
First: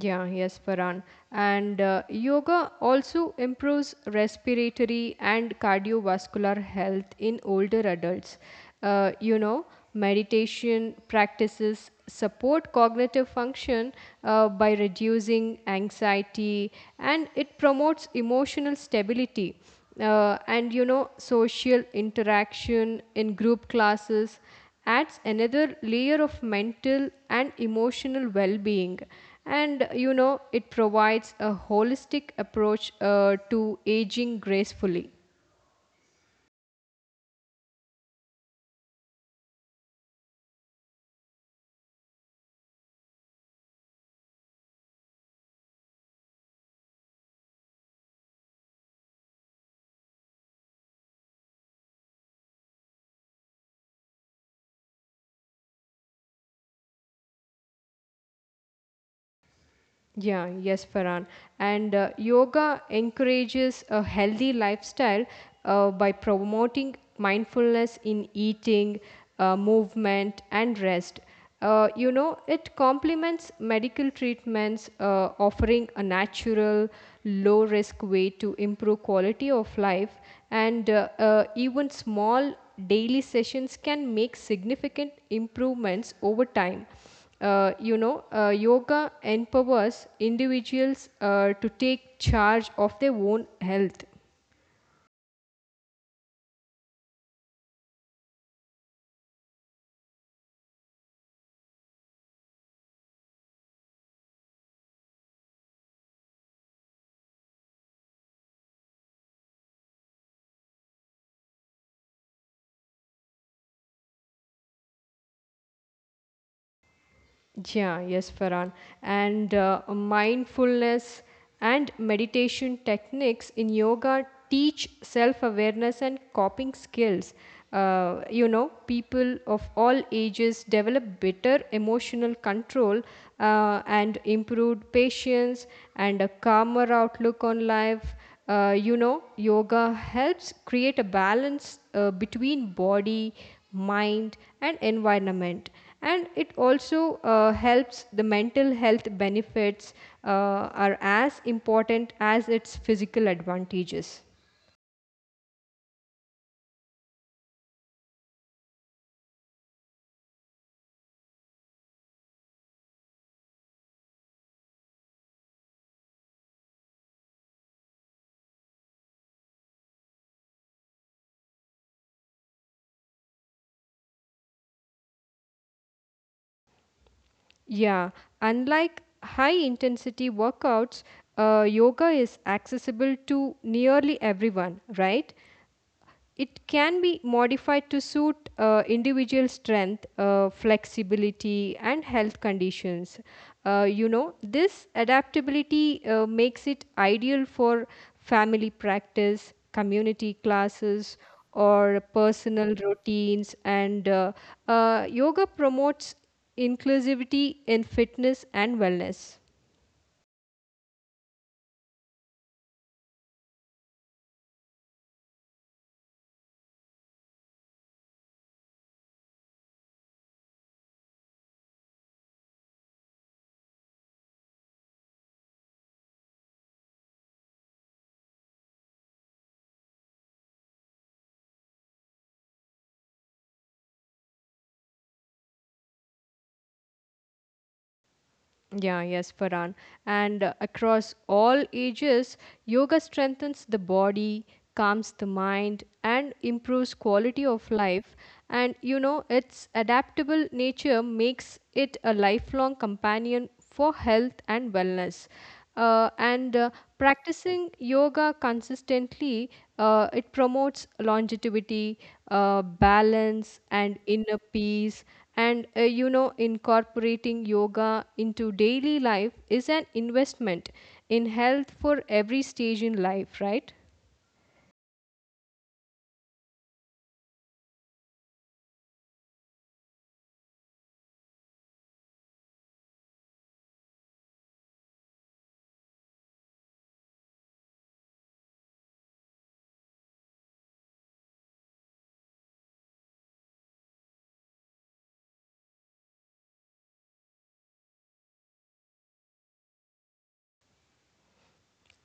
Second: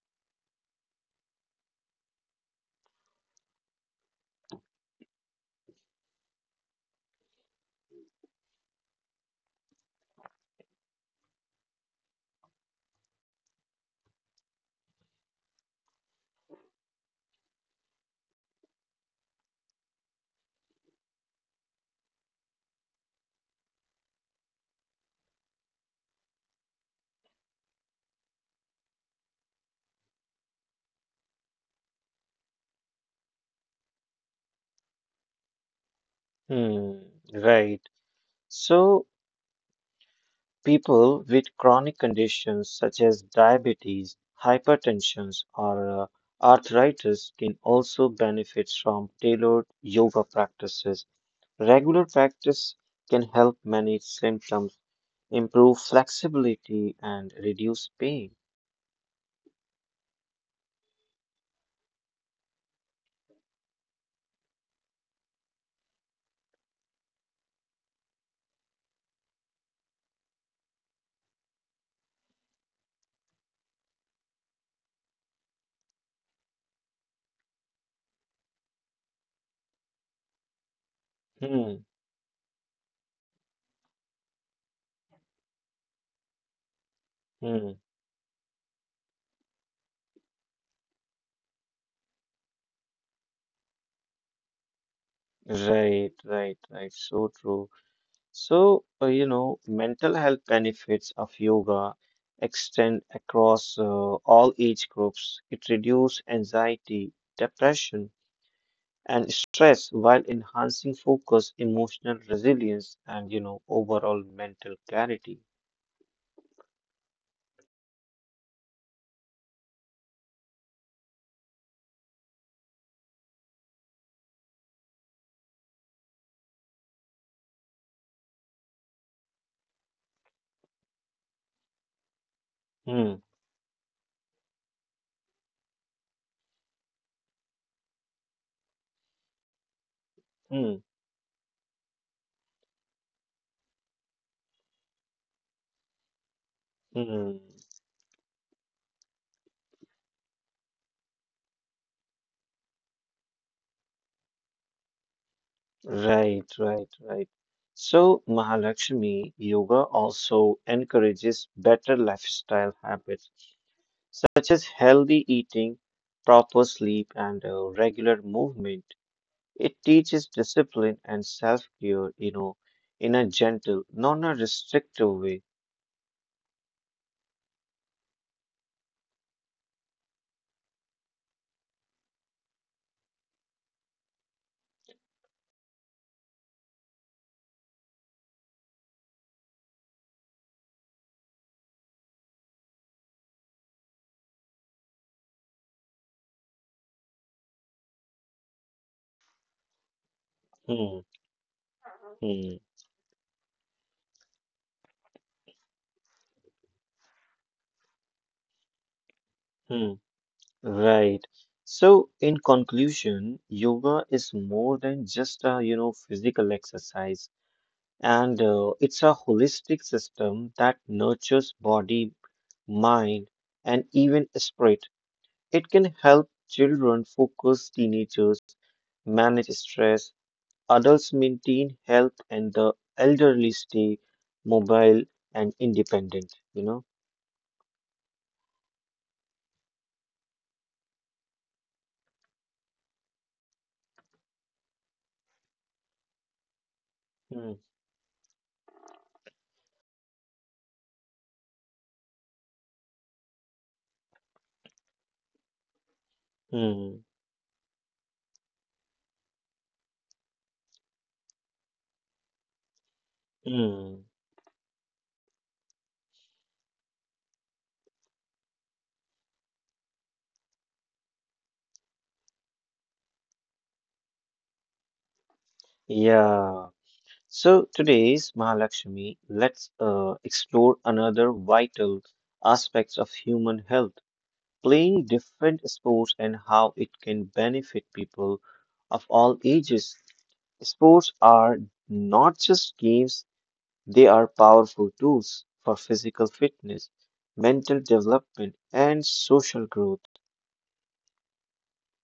Yeah, yes, Farhan. And uh, yoga also improves respiratory and cardiovascular health in older adults. Uh, you know, Meditation practices support cognitive function uh, by reducing anxiety and it promotes emotional stability. Uh, and you know, social interaction in group classes adds another layer of mental and emotional well being, and you know it provides a holistic approach uh, to aging gracefully.
Hmm, right. So, people with chronic conditions such as diabetes, hypertension, or uh, arthritis can also benefit from tailored yoga practices. Regular practice can help manage symptoms, improve flexibility, and reduce pain.
Yeah, yes, Farhan. And uh, yoga encourages a healthy lifestyle uh, by promoting mindfulness in eating, uh, movement, and rest. Uh, you know, it complements medical treatments, uh, offering a natural, low risk way to improve quality of life. And uh, uh,
Hmm,
even small daily sessions can make significant improvements over time. Uh,
hmm.
you know, uh, yoga empowers individuals uh, to take charge of their own health.
Right, right, right. So true. So, uh, you know, mental health benefits of yoga extend across uh, all age groups. It reduces anxiety, depression, and stress while enhancing focus, emotional resilience, and, you know, overall mental clarity.
Yeah, yes, Farhan. And uh, mindfulness and meditation techniques in yoga teach self awareness and coping skills. Uh, you know, people of all ages develop better emotional control
Hmm,
uh, and improved patience and a calmer outlook on life. Uh, you know, yoga helps
hmm,
create a balance uh, between body, mind, and environment, and it also
hmm.
uh, helps the mental health benefits uh, are as important as its physical advantages.
Right, right, right. So, Mahalakshmi, yoga also encourages better lifestyle habits such as healthy eating, proper sleep, and uh, regular movement. It teaches discipline and self care, you know, in a gentle, non a restrictive way.
Yeah, unlike high intensity workouts, uh, yoga is accessible to nearly everyone, right? It can be modified to suit uh, individual strength, uh, flexibility, and health conditions. Uh, you know, this adaptability uh, makes it ideal for family practice, community
Hmm,
classes, or
hmm,
personal routines. And uh, uh, yoga promotes inclusivity in fitness and wellness.
hmm. Right. So, in conclusion, yoga is more than just a, you know, physical exercise, and uh, it's a holistic system that nurtures body, mind, and even spirit. It can help children focus, teenagers, manage stress, adults maintain health, and the elderly stay mobile and independent, you know?
Yeah, yes, Farhan. And uh, across all ages, yoga strengthens the body, calms the mind, and improves quality
Hmm,
of life. And you know, its adaptable nature makes it a lifelong companion for health and wellness, uh, and uh,
hmm,
practicing yoga consistently, uh, it promotes longevity, uh, balance and
hmm.
inner peace, and uh, you know incorporating yoga into daily life is an investment in health for every stage in life, right?
Yeah. So today's Mahalakshmi, let's uh, explore another vital aspects of human health, playing different sports and how it can benefit people of all ages. Sports are not just games, they are powerful tools for physical fitness, mental development, and social growth.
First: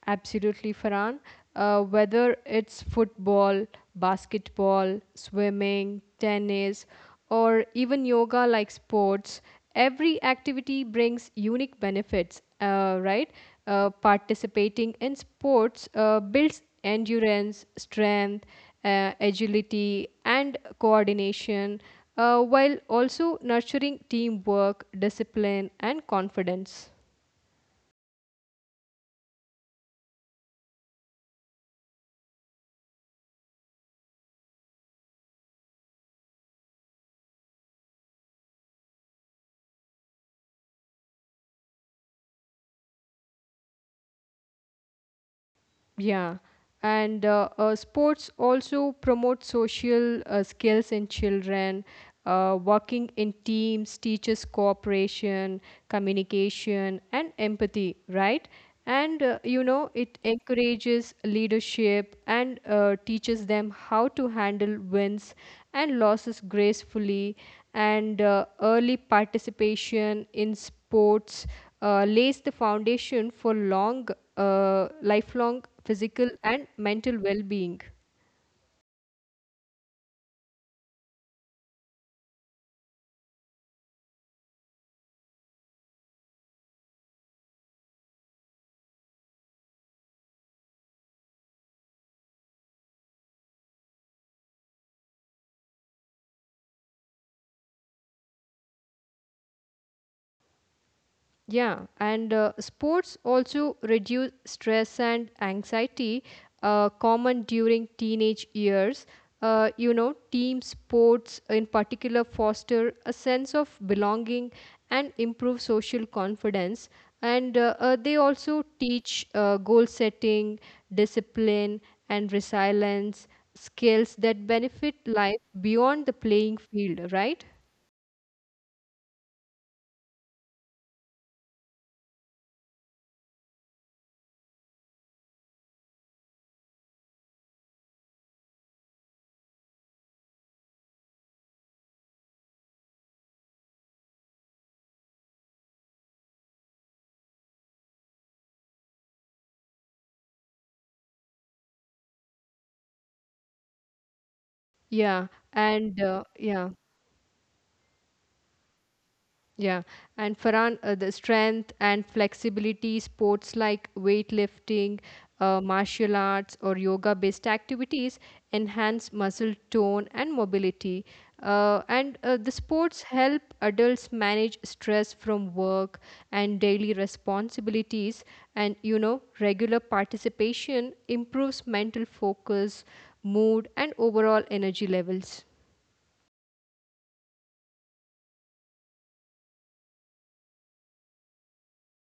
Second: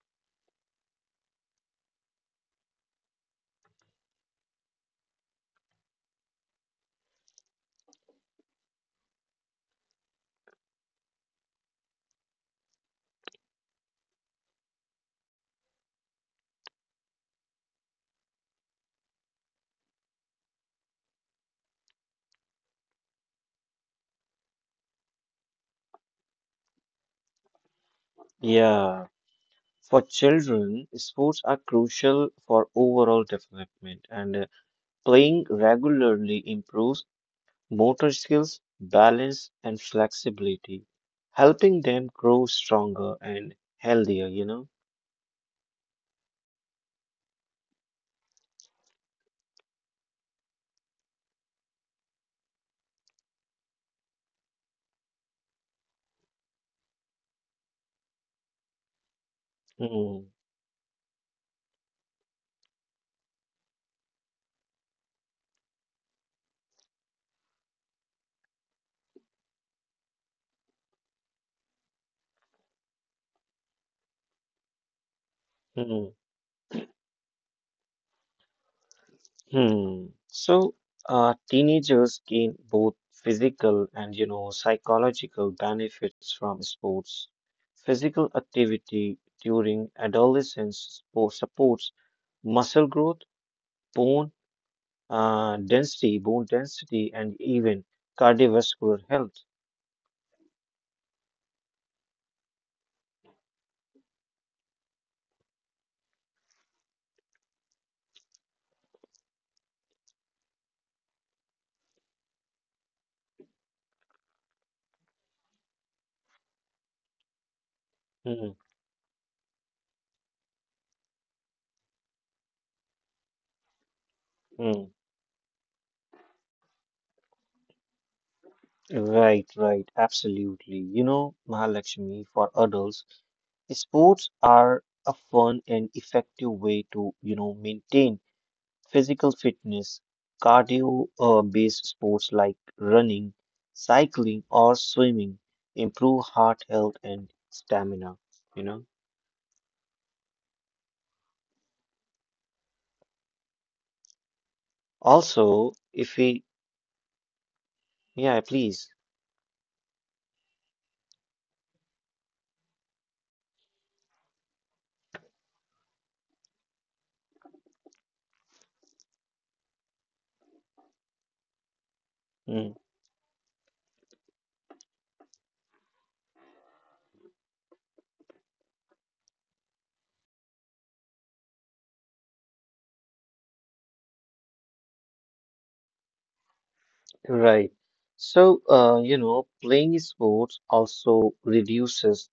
Absolutely, Farhan. Uh, whether it's football, basketball, swimming, tennis, or even yoga like sports, every activity brings unique benefits, uh, right? Uh, participating in sports uh, builds endurance, strength, uh, agility, and coordination, uh, while also nurturing teamwork, discipline, and confidence.
Yeah, for children, sports are crucial for overall development, and uh, playing regularly improves motor skills, balance, and flexibility, helping them grow stronger and healthier, you know?
Yeah, and uh, uh, sports also promote social uh, skills in children. Uh, working in teams teaches cooperation, communication, and empathy, right? And uh, you know, it
Mm,
encourages leadership and uh, teaches them how to handle wins and losses gracefully. And uh, early participation in sports uh, lays the foundation for long, uh, lifelong
mm.
physical and mental well being.
Hmm. So, uh, teenagers gain both physical and, you know, psychological benefits from sports. Physical activity during adolescence spo- supports muscle growth, bone uh, density, bone density, and even cardiovascular health.
Yeah, and uh, sports also reduce stress and anxiety, uh, common during teenage years. Uh, you know, team sports in particular foster a sense of belonging and improve social confidence. And uh, uh, they
Hmm.
also teach uh, goal setting, discipline, and resilience skills that
hmm.
benefit life beyond the playing field, right?
Right, right, absolutely. You know, Mahalakshmi, for adults, sports are a fun and effective way to, you know, maintain physical fitness, cardio uh, based sports like running, cycling, or swimming improve heart health and stamina, you know.
Yeah,
Also,
and
if
uh,
we,
yeah.
yeah, please.
Yeah, and Farhan, uh, the strength and flexibility, sports like weightlifting, uh, martial arts, or yoga based activities enhance muscle tone and mobility. Uh, and uh, The
Mm,
sports help adults manage stress from work and daily responsibilities. And you know, regular participation improves mental focus, mood, and overall energy levels.
right. So, uh, you know, playing sports also reduces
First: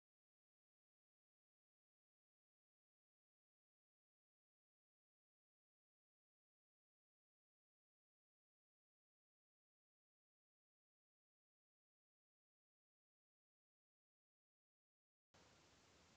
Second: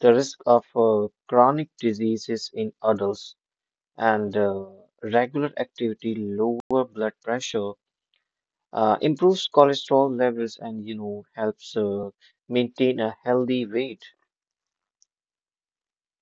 the risk of uh, chronic diseases in adults, and uh, regular activity lower blood pressure uh, improves cholesterol levels and you know helps uh, maintain a healthy weight.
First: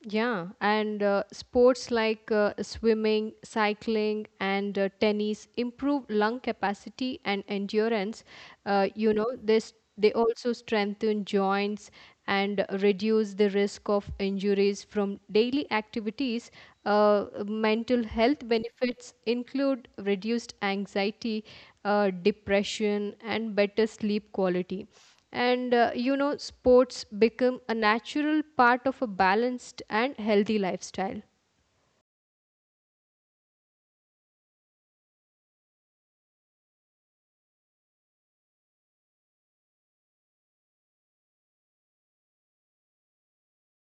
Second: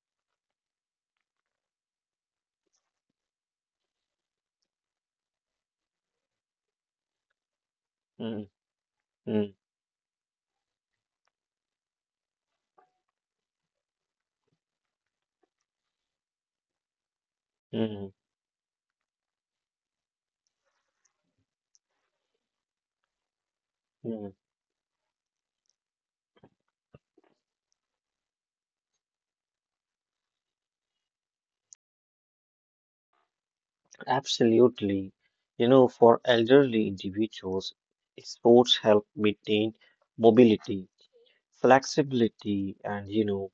Yeah, and uh, sports like uh, swimming, cycling, and uh, tennis improve lung capacity and endurance.
Mm,
Uh, you know, this
mm,
They also strengthen joints and reduce the risk of injuries from daily activities. Uh, mental
mm,
health benefits include reduced anxiety, uh, depression, and better sleep
mm.
quality, and uh, you know sports become a natural part of a balanced and healthy lifestyle.
Absolutely. You know, for elderly individuals, sports help maintain mobility, flexibility, and you know,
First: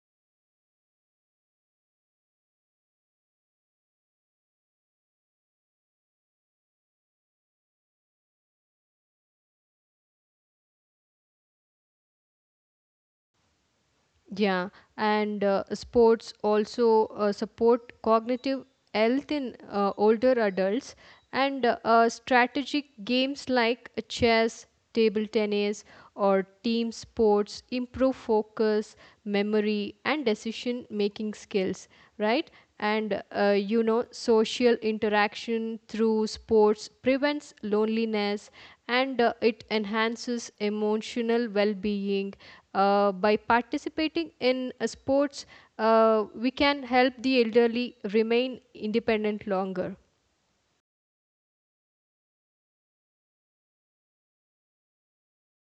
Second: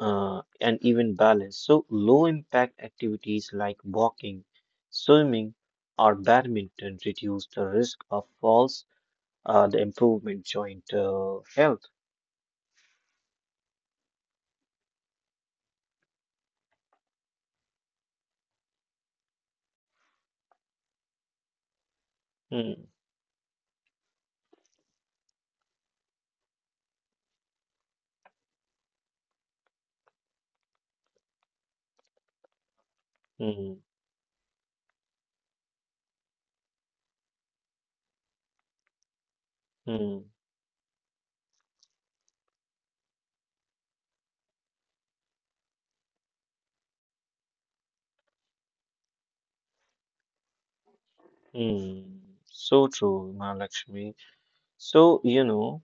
uh, and even balance. So low impact activities like walking, swimming, or badminton reduce the risk of falls, uh, the improvement joint uh, health.
Yeah, and uh, sports also uh, support cognitive health in uh, older adults, and uh, uh,
Mm,
strategic games like chess, table tennis, or team sports improve focus, memory, and decision making skills, right? And uh,
mm.
you know, social interaction through sports prevents loneliness and uh, it
Hmm.
enhances emotional well being. Uh, by participating in uh, sports, uh, we can help the elderly remain independent longer.
Mm, so true, Mahalakshmi. So, you know,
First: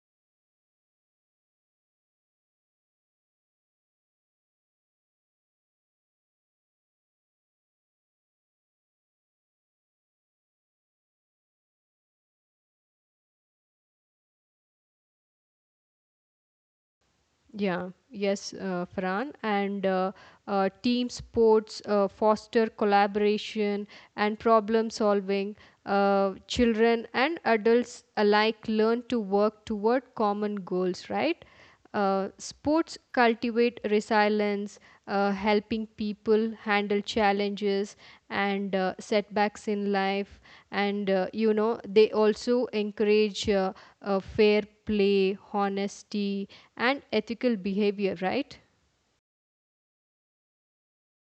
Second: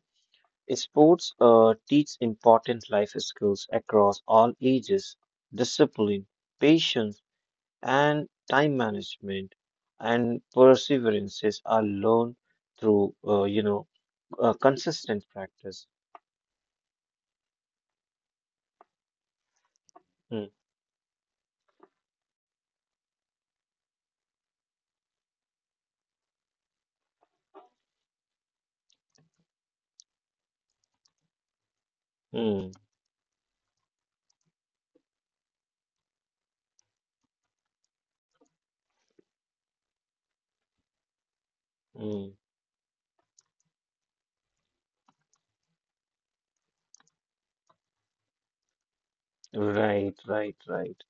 sports uh, teach important life skills across all ages, discipline, patience, and time management, and perseverances are learned through, uh, you know, uh, consistent practice.
Yeah, yes, uh, Farhan. And uh,
Hmm.
uh, team sports uh, foster collaboration and problem solving. Uh, children and adults alike learn to work toward common goals, right? Uh,
Hmm.
sports cultivate resilience, uh, helping people handle challenges and uh, setbacks in life. And, uh, you know, they
Mm.
also encourage uh, uh, fair play, honesty, and ethical behavior, right?
Right, right, right.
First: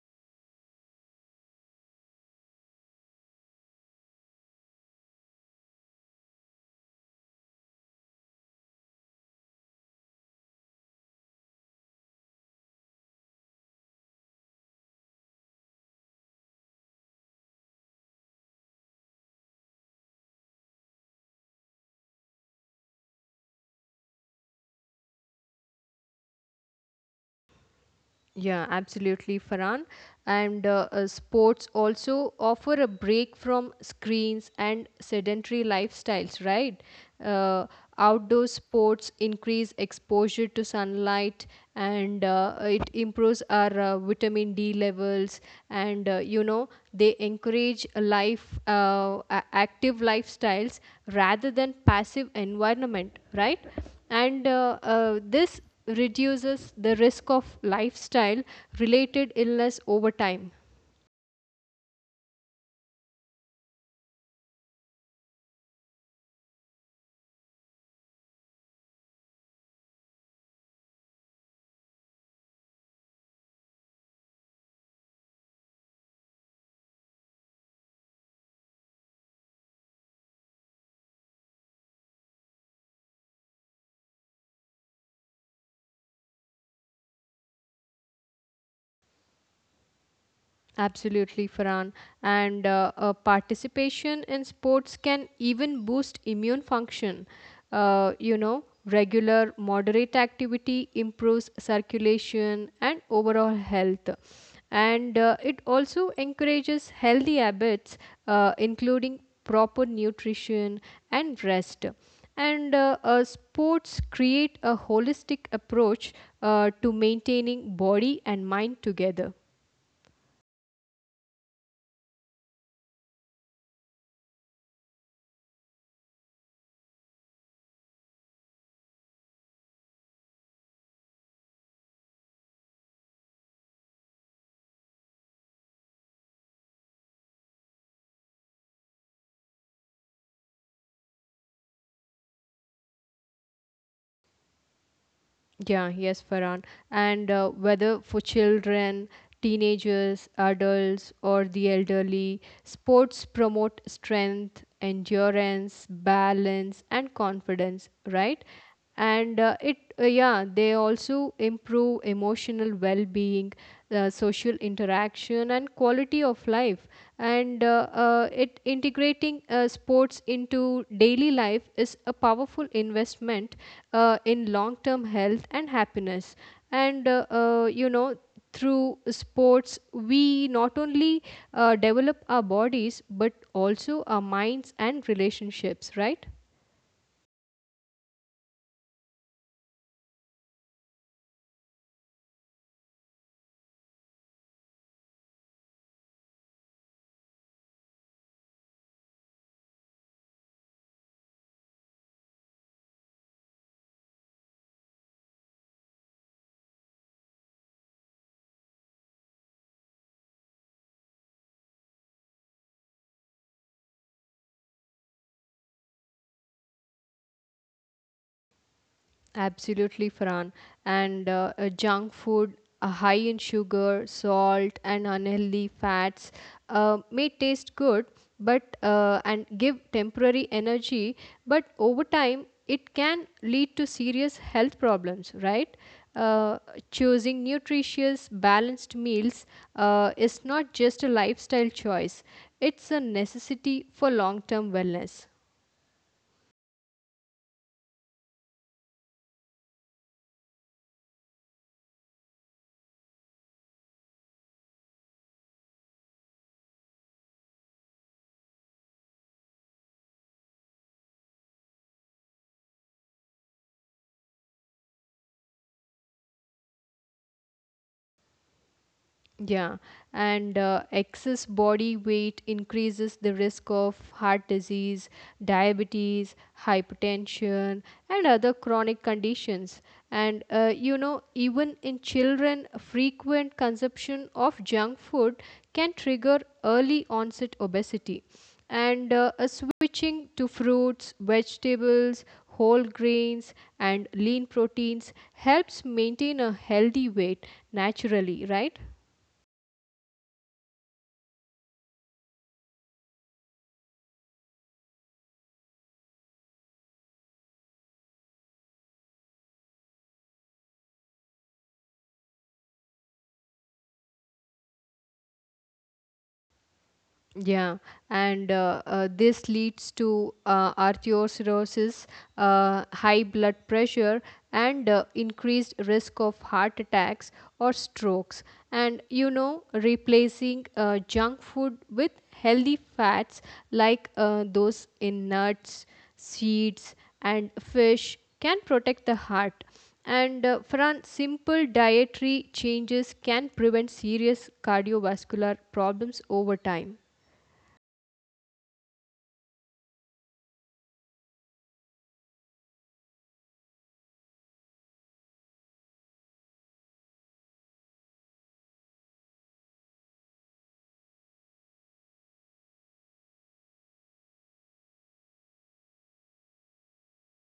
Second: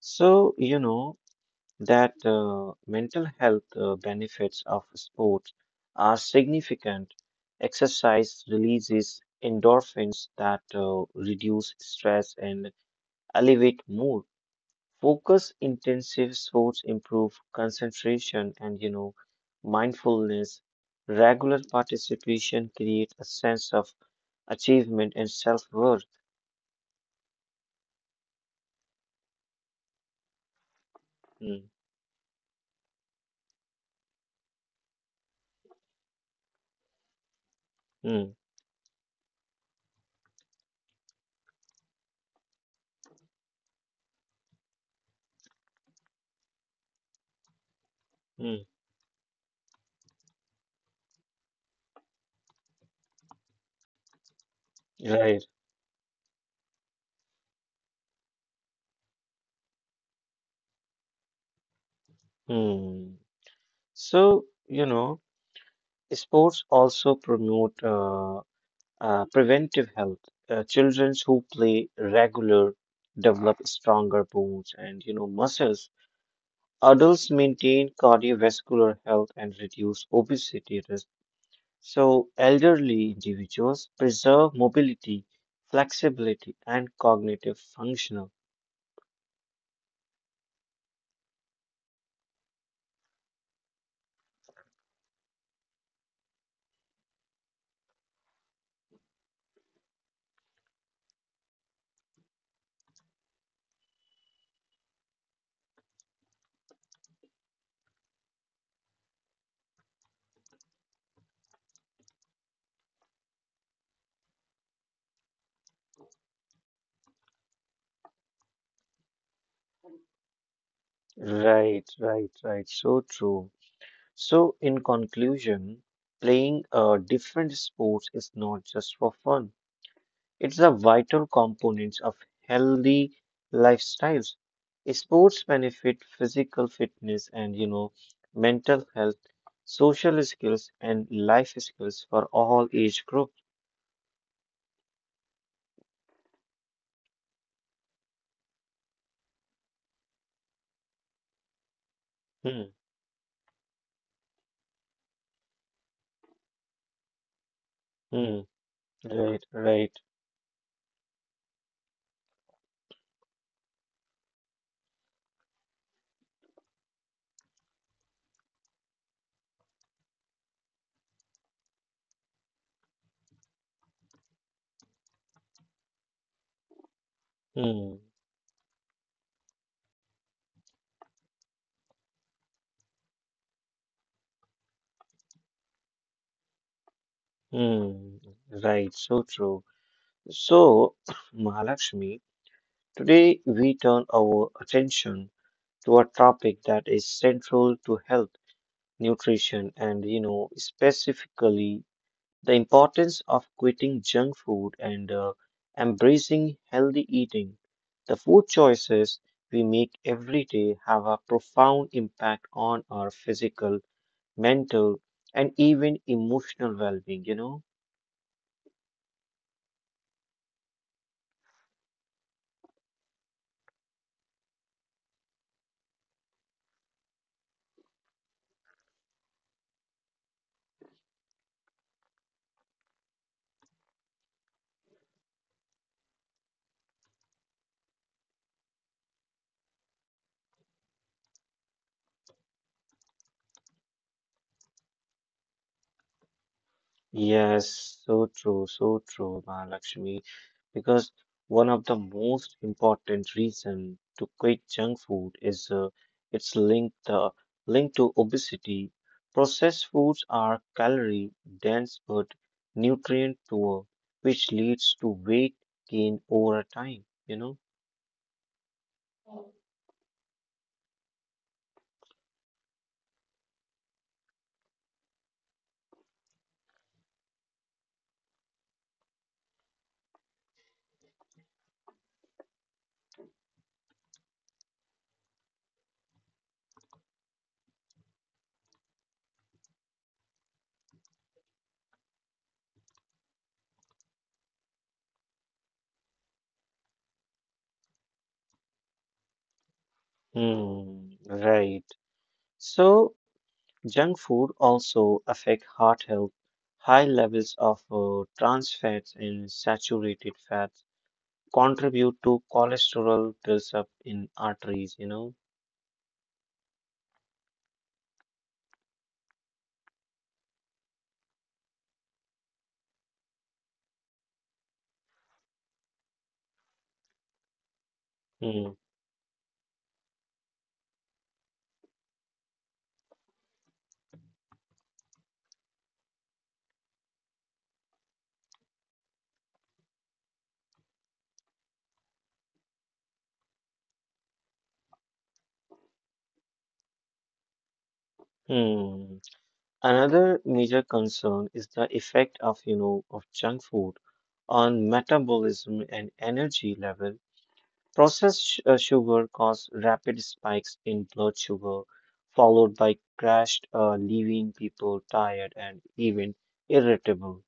So, you know, that uh, mental health uh, benefits of sports are significant. Exercise releases endorphins that uh, reduce stress and elevate mood. Focus intensive sports improve concentration and you know mindfulness. Regular participation creates a sense of achievement and self-worth.
Yeah, absolutely, Farhan. And uh, uh,
Mm,
sports also offer a break from screens and sedentary lifestyles, right? Uh,
mm,
Outdoor sports increase exposure to sunlight and uh, it improves our uh, vitamin D levels. And uh, you know, they encourage a life,
mm.
uh, a- active lifestyles rather than passive environment, right? and uh, uh,
Right.
this reduces the risk of lifestyle related illness over time.
Mm. So, you know. Sports also promote uh, uh, preventive health. Uh, children who play regular develop stronger bones and you know muscles. Adults maintain cardiovascular health and reduce obesity risk. So elderly individuals preserve mobility, flexibility, and cognitive functional.
Absolutely, Farhan. And uh, uh, participation in sports can even boost immune function. Uh, you know, regular, moderate activity improves circulation and overall health. And uh, it also encourages healthy habits, uh, including proper nutrition and rest. And uh, uh, sports create a holistic approach uh, to maintaining body and mind together.
Right, right, right. So true. So in conclusion, playing uh, different sports is not just for fun. It's a vital component of healthy lifestyles. Sports benefit physical fitness and you know mental health, social skills and life skills for all age groups.
Yeah, yes, Farhan. And uh, whether for children, teenagers, adults, or the elderly,
Hmm,
sports promote strength, endurance, balance, and confidence,
hmm,
right? And
right,
uh, it,
right.
uh, yeah, they also improve emotional well being, uh, social interaction and quality of life, and uh, uh, it integrating uh, sports into daily life is a powerful investment uh, in long term health and happiness, and uh, uh, you
Hmm,
know through sports we not only uh, develop our bodies but also our minds and relationships, right?
hmm, right, so true. So, Mahalakshmi, today we turn our attention to a topic that is central to health, nutrition, and you know, specifically the importance of quitting junk food and uh, embracing healthy eating. The food choices we make every day have a profound impact on our physical, mental, and even emotional well being, you know?
Absolutely, Fran. And uh, uh, junk food uh, high in sugar, salt, and unhealthy fats uh, may taste good, but uh, and give temporary energy, but over time it can lead to serious health problems. Right? Uh, Choosing nutritious, balanced meals uh, is not just a lifestyle choice; it's a necessity for long-term wellness.
Yes, so true, so true, Mahalakshmi. Because one of the most important reason to quit junk food is uh, its linked the link to obesity. Processed foods are calorie dense but nutrient poor, which leads to weight gain over time. You know.
Yeah, and uh, excess body weight increases the risk of heart disease, diabetes, hypertension, and other chronic conditions. And uh, you know, even in children, frequent consumption of junk food can trigger early onset obesity. And uh, a switching to fruits, vegetables, whole grains, and lean proteins helps maintain a healthy weight naturally, right?
Hmm, right. So, junk food also affect heart health. High levels of uh, trans fats and saturated fats contribute to cholesterol builds up in arteries, you know.
Yeah, and uh, uh, this leads to uh, arteriosclerosis, uh, high blood pressure, and uh, increased risk of heart attacks or strokes.
Hmm.
And you know, replacing uh, junk food with healthy fats like uh, those in nuts, seeds, and fish can protect the heart. And uh, Fran, simple dietary changes can prevent serious cardiovascular problems over time.
Hmm. Another major concern is the effect of, you know, of junk food on metabolism and energy level. Processed sh- uh, sugar cause rapid spikes in blood sugar, followed by crash, uh, leaving people tired and even irritable.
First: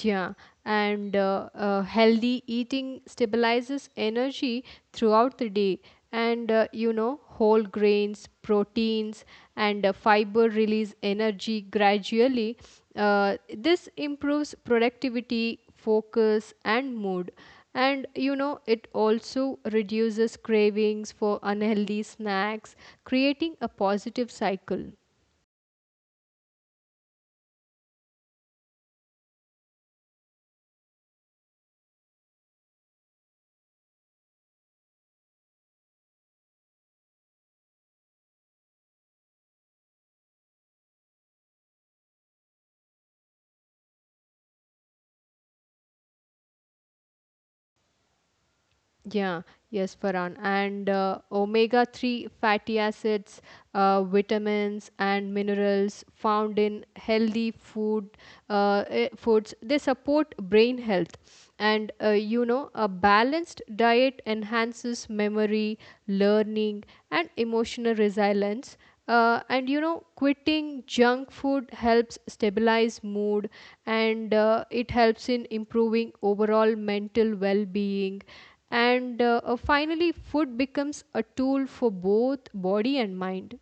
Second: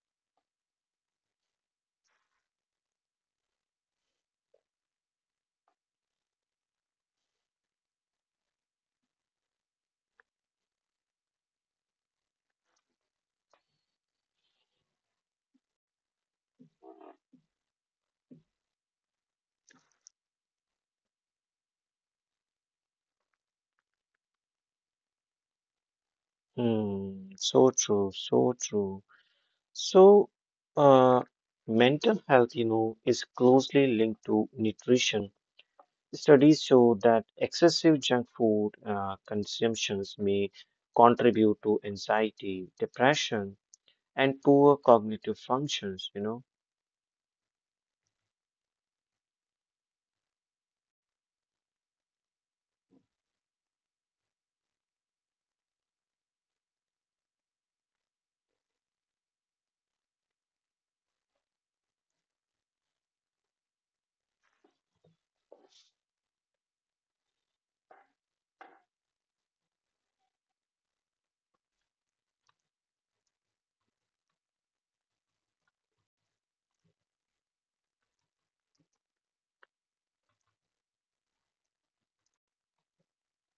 Yeah, and uh, uh, healthy eating stabilizes energy throughout the day. And uh, you know, whole grains, proteins, and uh, fiber release energy gradually. Uh, this improves productivity, focus, and mood. And you know, it also reduces cravings for unhealthy snacks, creating a positive cycle.
Hmm. So true. So true. So, uh, mental health, you know, is closely linked to nutrition. Studies show that excessive junk food uh, consumptions may contribute to anxiety, depression, and poor cognitive functions, you know.
Yeah, yes, Farhan. And uh, omega three fatty acids, uh, vitamins, and minerals found in healthy food uh, eh, foods, they support brain health. And uh, you know, a balanced diet enhances memory, learning, and emotional resilience. Uh, and you know, quitting junk food helps stabilize mood and uh, it helps in improving overall mental well being, and uh, uh, finally food becomes a tool for both body and mind.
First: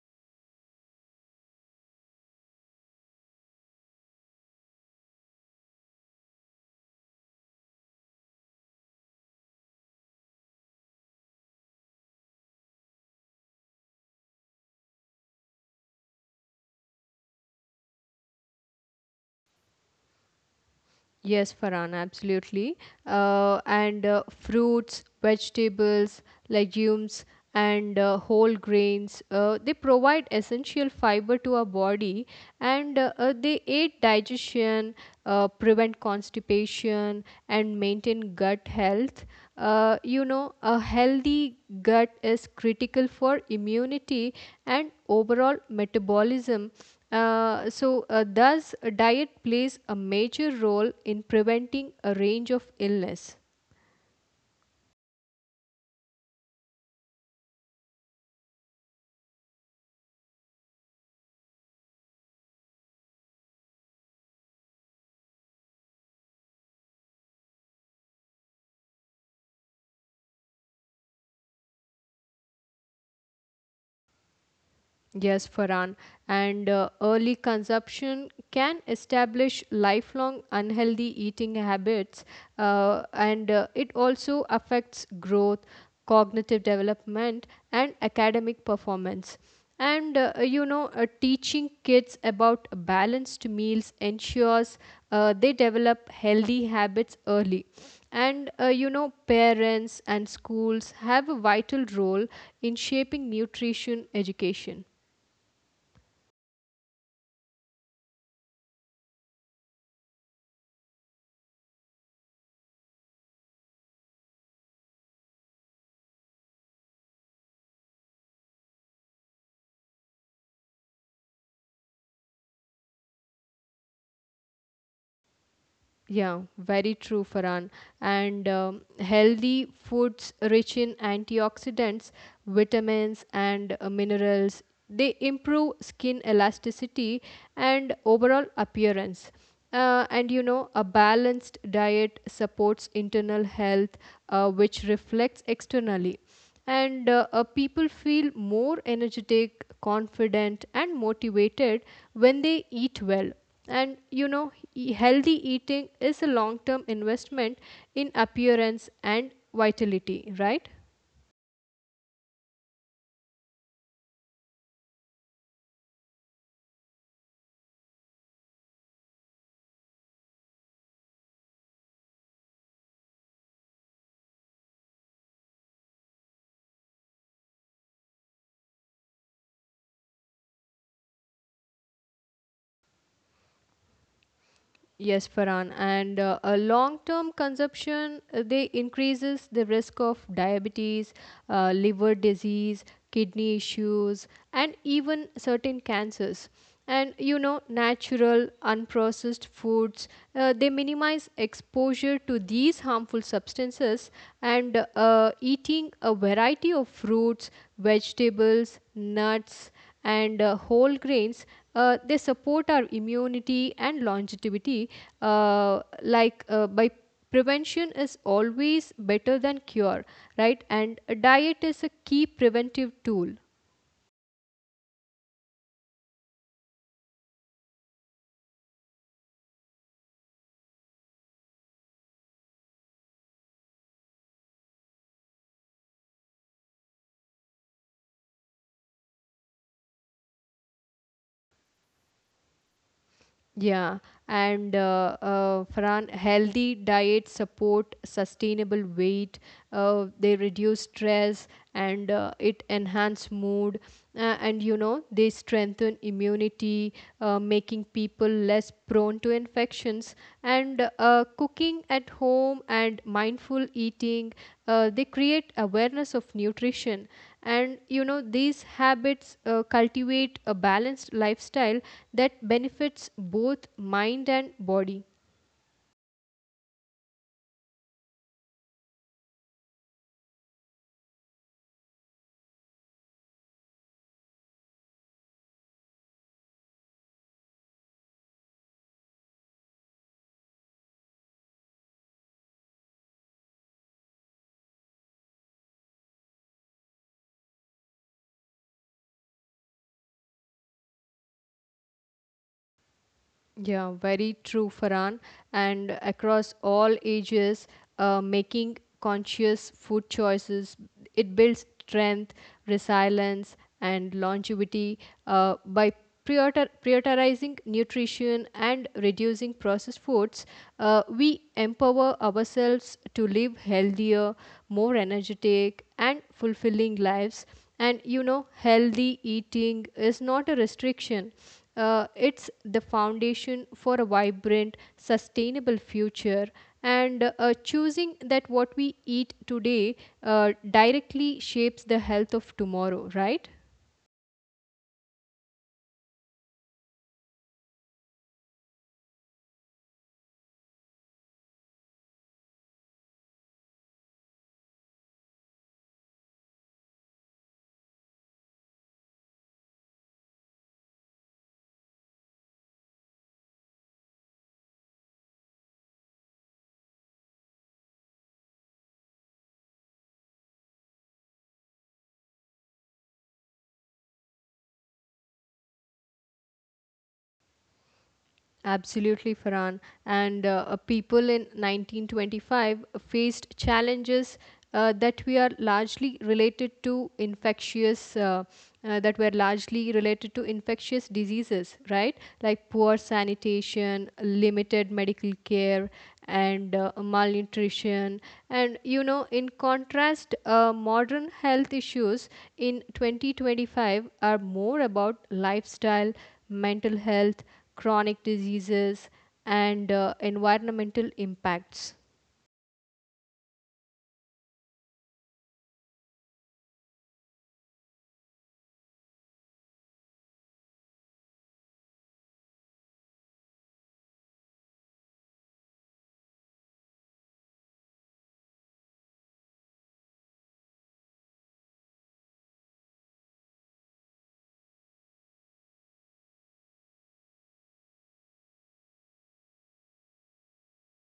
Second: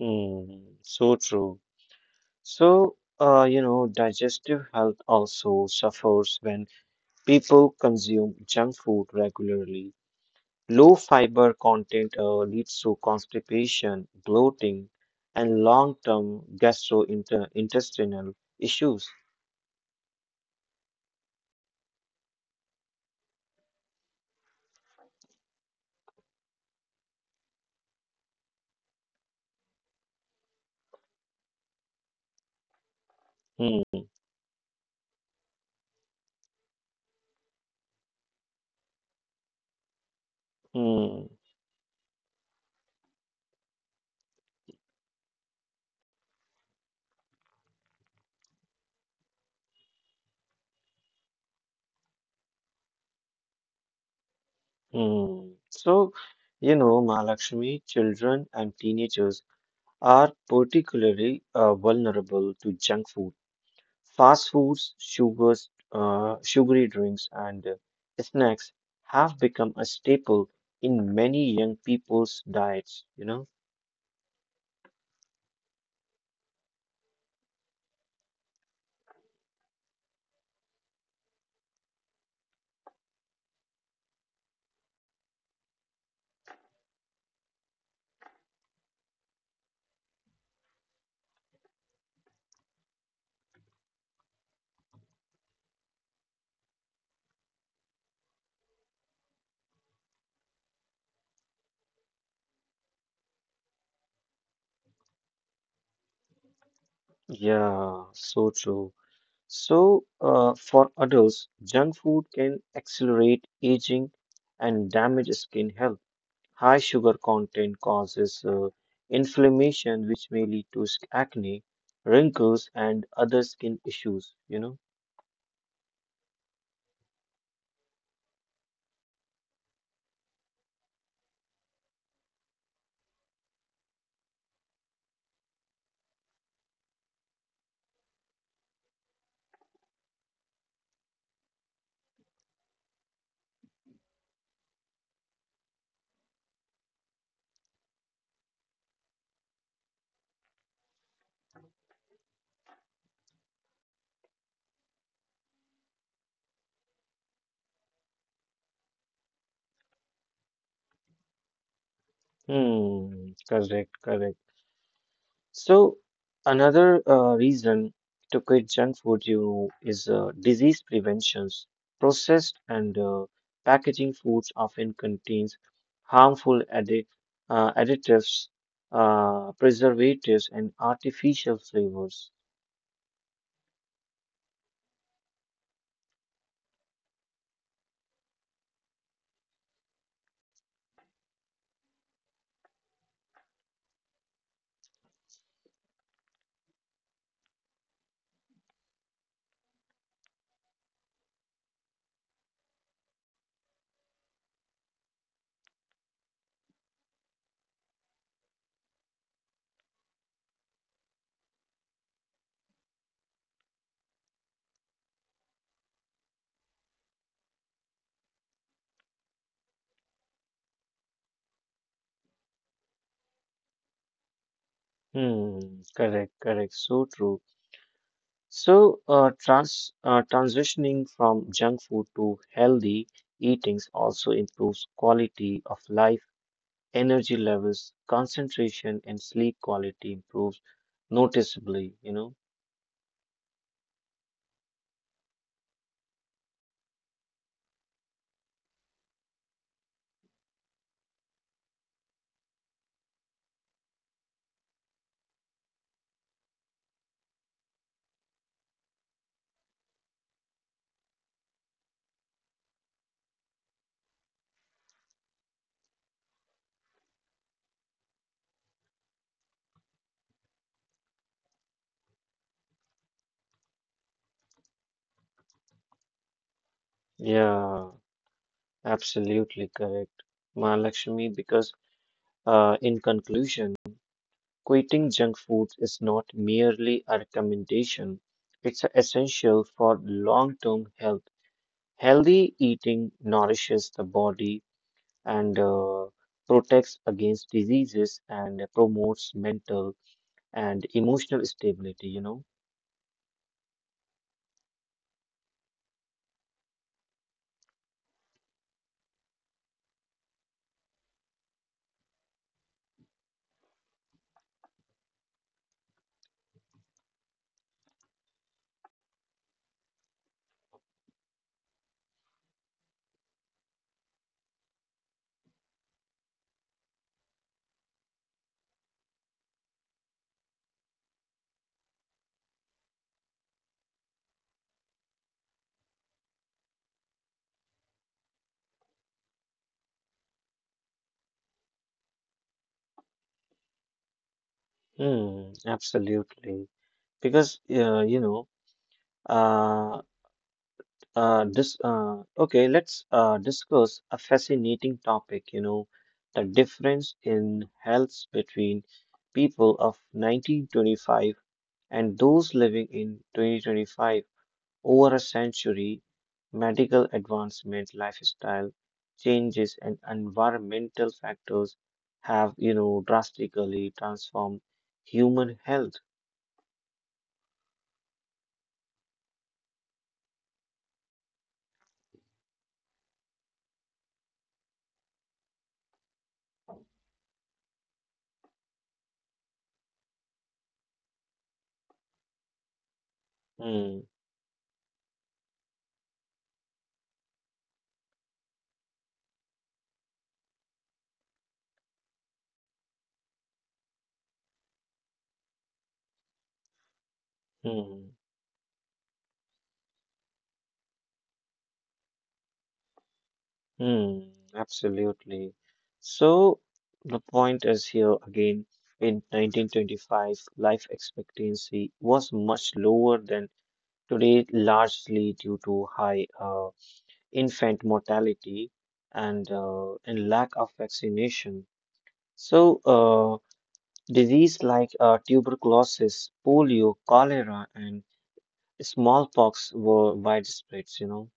Mm, so true. So, uh, you know, digestive health also suffers when people consume junk food regularly. Low fiber content uh, leads to constipation, bloating, and long term gastrointestinal issues.
Yes, Farhan, absolutely. Uh, and uh, Fruits, vegetables, legumes, and uh, whole grains, uh, they provide essential fiber to our body, and uh, uh, they aid
Hmm,
digestion, uh, prevent constipation, and maintain gut health. Uh, you know, a
hmm,
healthy gut is critical for immunity and overall metabolism, uh, so, uh, thus, diet plays a major role in preventing a range of illness.
hmm. So, you know, Mahalakshmi, children and teenagers are particularly uh, vulnerable to junk food, fast foods, sugars, uh, sugary drinks, and uh, snacks have become a staple in many young people's diets, you know.
Yes, Farhan. And uh, early consumption can establish lifelong unhealthy eating habits, uh, and uh, it also affects growth, cognitive development, and academic performance. And uh, you know, uh, teaching kids about balanced meals ensures uh, they develop healthy habits early. And uh, you know, parents and schools have a vital role in shaping nutrition education.
Yeah, so true. So, uh, for adults, junk food can accelerate aging and damage skin health. High sugar content causes uh, inflammation, which may lead to sk- acne, wrinkles, and other skin issues. You know.
Yeah, very true, Farhan. And um, healthy foods rich in antioxidants, vitamins, and uh, minerals. They improve skin elasticity and overall appearance. Uh, and you know, a balanced diet supports internal health, uh, which reflects externally, and uh, uh, people feel more energetic, confident and motivated when they eat well, and you know e- healthy eating is a long term investment in appearance and vitality, right?
Hmm. Correct. Correct. So, another uh, reason to quit junk food, you know, is uh, disease preventions. Processed and uh, packaging foods often contains harmful addi- uh, additives, uh, preservatives, and artificial flavors.
Yes, Farhan. And uh, a long-term consumption, uh, they increases the risk of diabetes, uh, liver disease, kidney issues, and even certain cancers. And you know, natural, unprocessed foods, uh, they minimize exposure to these harmful substances. And uh, eating a variety of fruits, vegetables, nuts, and uh, whole grains, uh, they support our immunity and longevity, uh, like uh, by prevention is always better than cure, right? And a diet is a key preventive tool.
Hmm, correct, correct, so true. So, uh, trans uh, transitioning from junk food to healthy eatings also improves quality of life energy levels, concentration, and sleep quality improves noticeably, you know.
Yeah, and uh, uh, Farhan, healthy diets support sustainable weight. Uh, they reduce stress and uh, it enhance mood, uh, and you know they strengthen immunity, uh, making people less prone to infections. And uh, cooking at home and mindful eating, uh, they create awareness of nutrition, and you know these habits uh, cultivate a balanced lifestyle that benefits both mind and body.
Yeah, absolutely correct, Mahalakshmi, because uh, in conclusion, quitting junk foods is not merely a recommendation, it's essential for long-term health. Healthy eating nourishes the body and uh, protects against diseases and promotes mental and emotional stability, you know.
Yeah, very true, Farhan. And across all ages, uh, making conscious food choices, it builds strength, resilience, and longevity uh, by priorita- prioritizing nutrition and reducing processed foods. Uh, we empower ourselves to live healthier, more energetic, and fulfilling lives. And you know, healthy eating is not a restriction, uh, it's the foundation for a vibrant, sustainable future. And uh, choosing that what we eat today uh, directly shapes the health of tomorrow, right?
Mm, absolutely. Because uh, you know, uh, uh, this uh, okay, let's uh, discuss a fascinating topic, you know, the difference in health between people of nineteen twenty-five and those living in twenty twenty-five over a century, medical advancement, lifestyle changes, and environmental factors have, you know, drastically transformed human health.
Absolutely, Farhan. And uh, uh, people in nineteen twenty-five faced challenges, uh, that we are largely related to infectious, uh, uh, that were largely related to infectious diseases, right? Like poor
Hmm.
sanitation, limited medical care, and uh, malnutrition. And you know, in contrast, uh, modern health issues in twenty twenty-five are more about lifestyle, mental health,
Hmm.
chronic diseases, and uh, environmental impacts.
Hmm. Absolutely. So the point is here again, in nineteen twenty-five, life expectancy was much lower than today, largely due to high uh, infant mortality and uh, and lack of vaccination. So uh, disease like uh, tuberculosis, polio, cholera, and smallpox were widespread, you know.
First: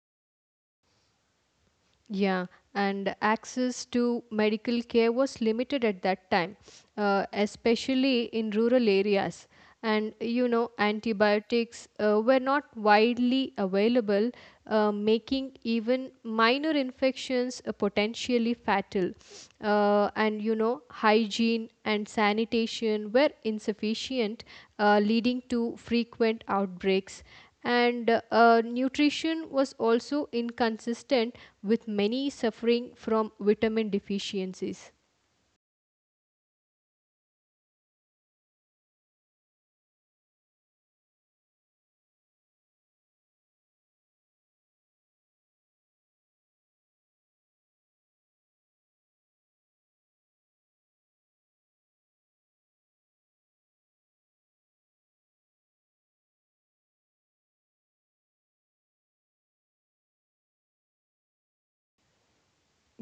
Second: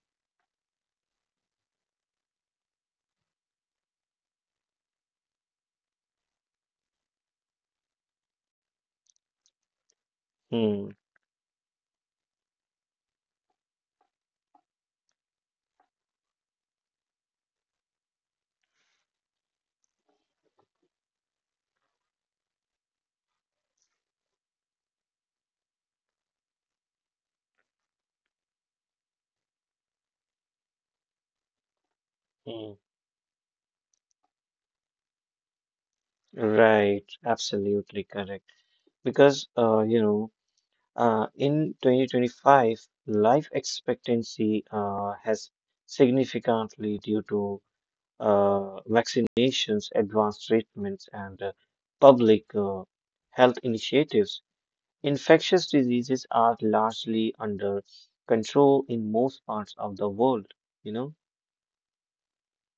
Yeah, and access to medical care was limited at that time, uh, especially in rural areas. And you know,
Hmm.
antibiotics uh, were not widely available, uh, making even minor infections uh, potentially fatal. Uh, and you know, hygiene and sanitation were insufficient, uh, leading to frequent outbreaks, and uh, nutrition was also inconsistent, with many suffering
Hmm.
from vitamin deficiencies.
Right, absolutely correct. Because uh, you know uh, in twenty twenty-five life expectancy uh, has significantly due to uh, vaccinations advanced treatments and uh, public uh, health initiatives infectious diseases are largely under control in most parts of the world you know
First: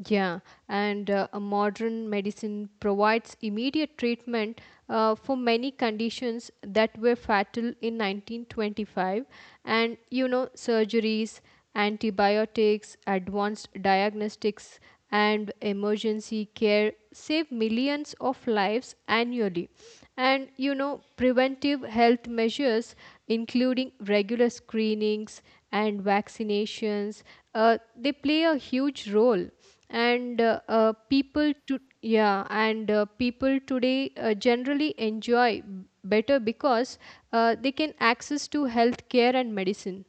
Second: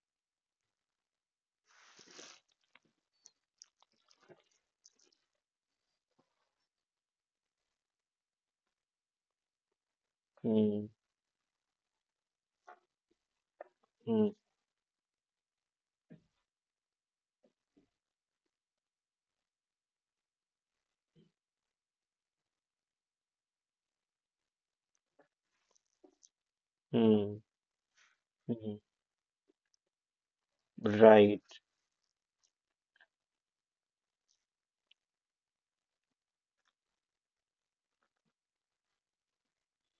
Yeah, and uh, a modern medicine provides immediate treatment uh, for many conditions that were fatal in nineteen twenty-five, and you know
mm,
surgeries, antibiotics, advanced
mm,
diagnostics, and emergency care save millions of lives annually. And you know, preventive health measures, including regular screenings and vaccinations,
mm,
uh, they play a
mm.
huge role. And uh, uh, people
Right,
to yeah, and uh, people today uh, generally enjoy better because uh, they can access to health care and medicine.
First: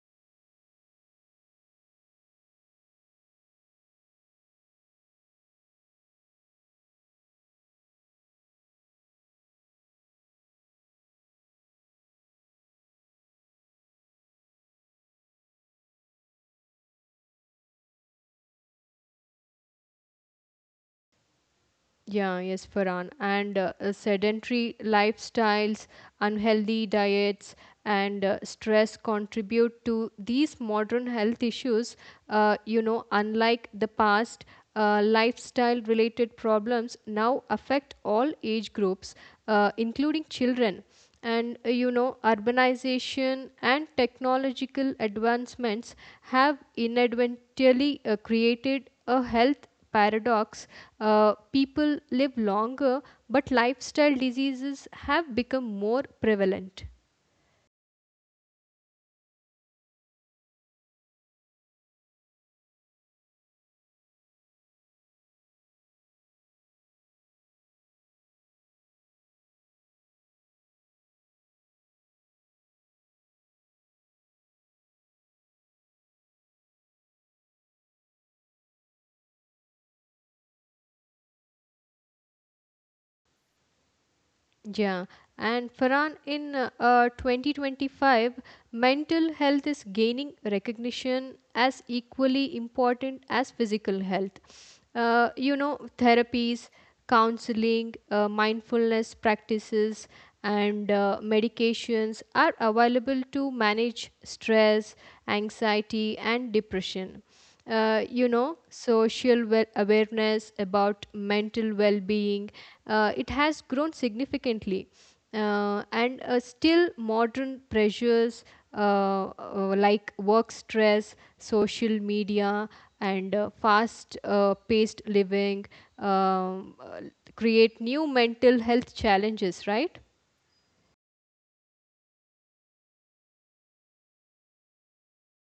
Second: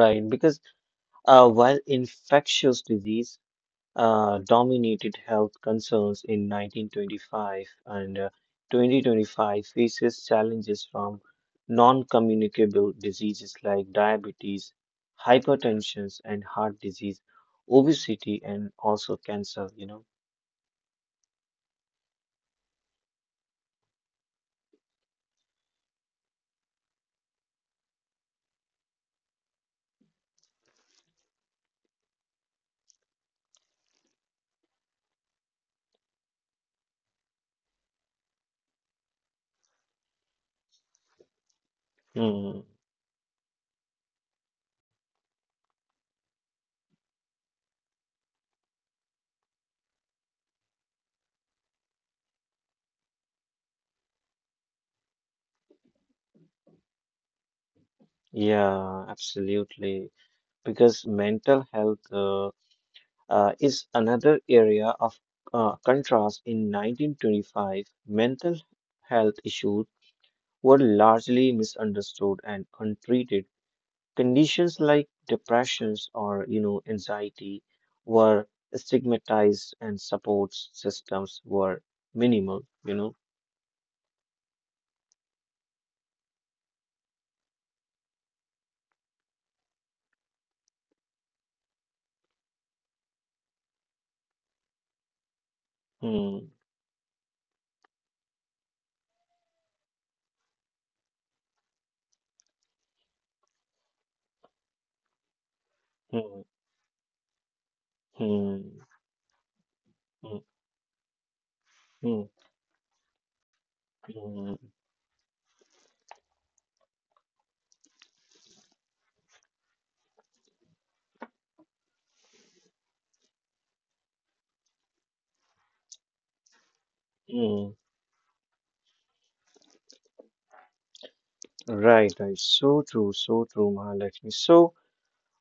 right. Because uh, while infectious disease uh, dominated health concerns in nineteen twenty-five and uh, twenty twenty-five faces challenges from non-communicable diseases like diabetes, hypertension and heart disease, obesity and also cancer, you know.
Yeah, yes, Farhan. And uh, uh, sedentary lifestyles, unhealthy diets, and uh, stress contribute to these modern health issues. Uh, you know, unlike the past, uh, lifestyle related problems now affect all age groups, uh, including children, and uh, you know
Hmm.
urbanization and technological advancements have inadvertently uh, created a health paradox: uh, people live longer but lifestyle diseases have become more prevalent.
Yeah, absolutely. Because mental health uh, uh, is another area of uh, contrast in nineteen twenty-five. Mental health issues were largely misunderstood and untreated. Conditions like depressions or you know anxiety were stigmatized and support systems were minimal, you know.
Yeah, and Farhan, in uh, uh, twenty twenty-five, mental health is gaining recognition as equally important as physical health. Uh, you know,
Hmm,
therapies, counseling, uh, mindfulness practices, and uh, medications are available to manage stress, anxiety,
hmm,
and depression. Uh, you know
hmm,
social wa-
hmm,
awareness about mental
hmm,
well-being, uh, it has grown
hmm,
significantly, uh, and uh, still modern pressures, uh, uh, like work stress, social media, and uh, fast uh, paced living, um, uh,
hmm.
create new mental health challenges, right?
Right, right. So true, so true, Mahalakshmi. So,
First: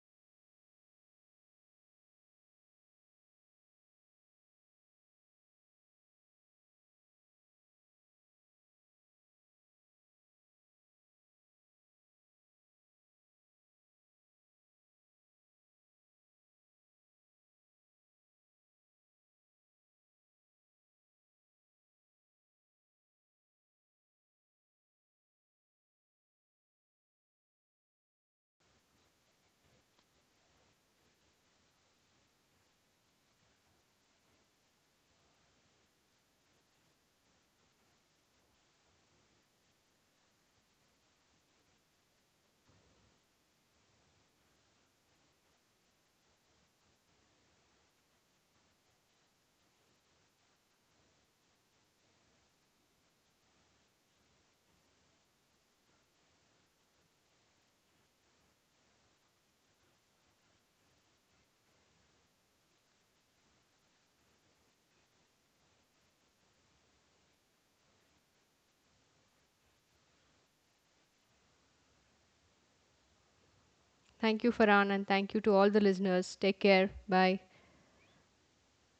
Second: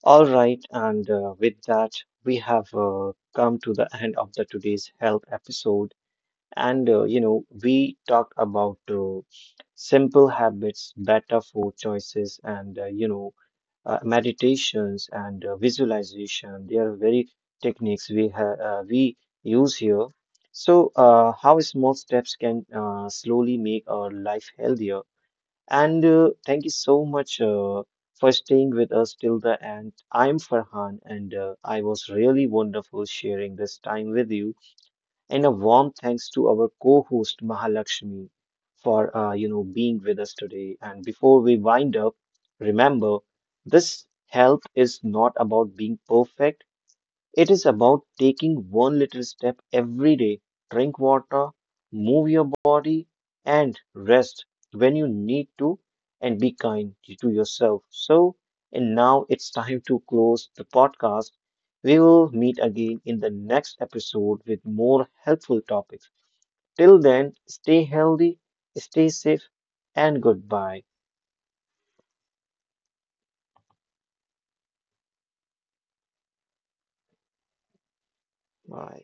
all right, and uh, with that, we have uh, come to the end of the today's health episode. And uh, you know, we talked about uh, simple habits, better food choices, and uh, you know, uh, meditations and uh, visualization. They are very techniques we have uh, we use here. So, uh, how small steps can uh, slowly make our life healthier. And uh, thank you so much uh, for staying with us till the end. I'm Farhan, and uh, I was really wonderful sharing this time with you. And a warm thanks to our co-host Mahalakshmi for uh, you know being with us today. And before we wind up, remember this health is not about being perfect, it is about taking one little step every day. Drink water, move your body, and rest when you need to, and be kind to yourself. So, and now it's time to close the podcast. We will meet again in the next episode with more helpful topics. Till then, stay healthy, stay safe, and goodbye.
Thank you, Farhan, and thank you to all the listeners. Take care. Bye.
Bye.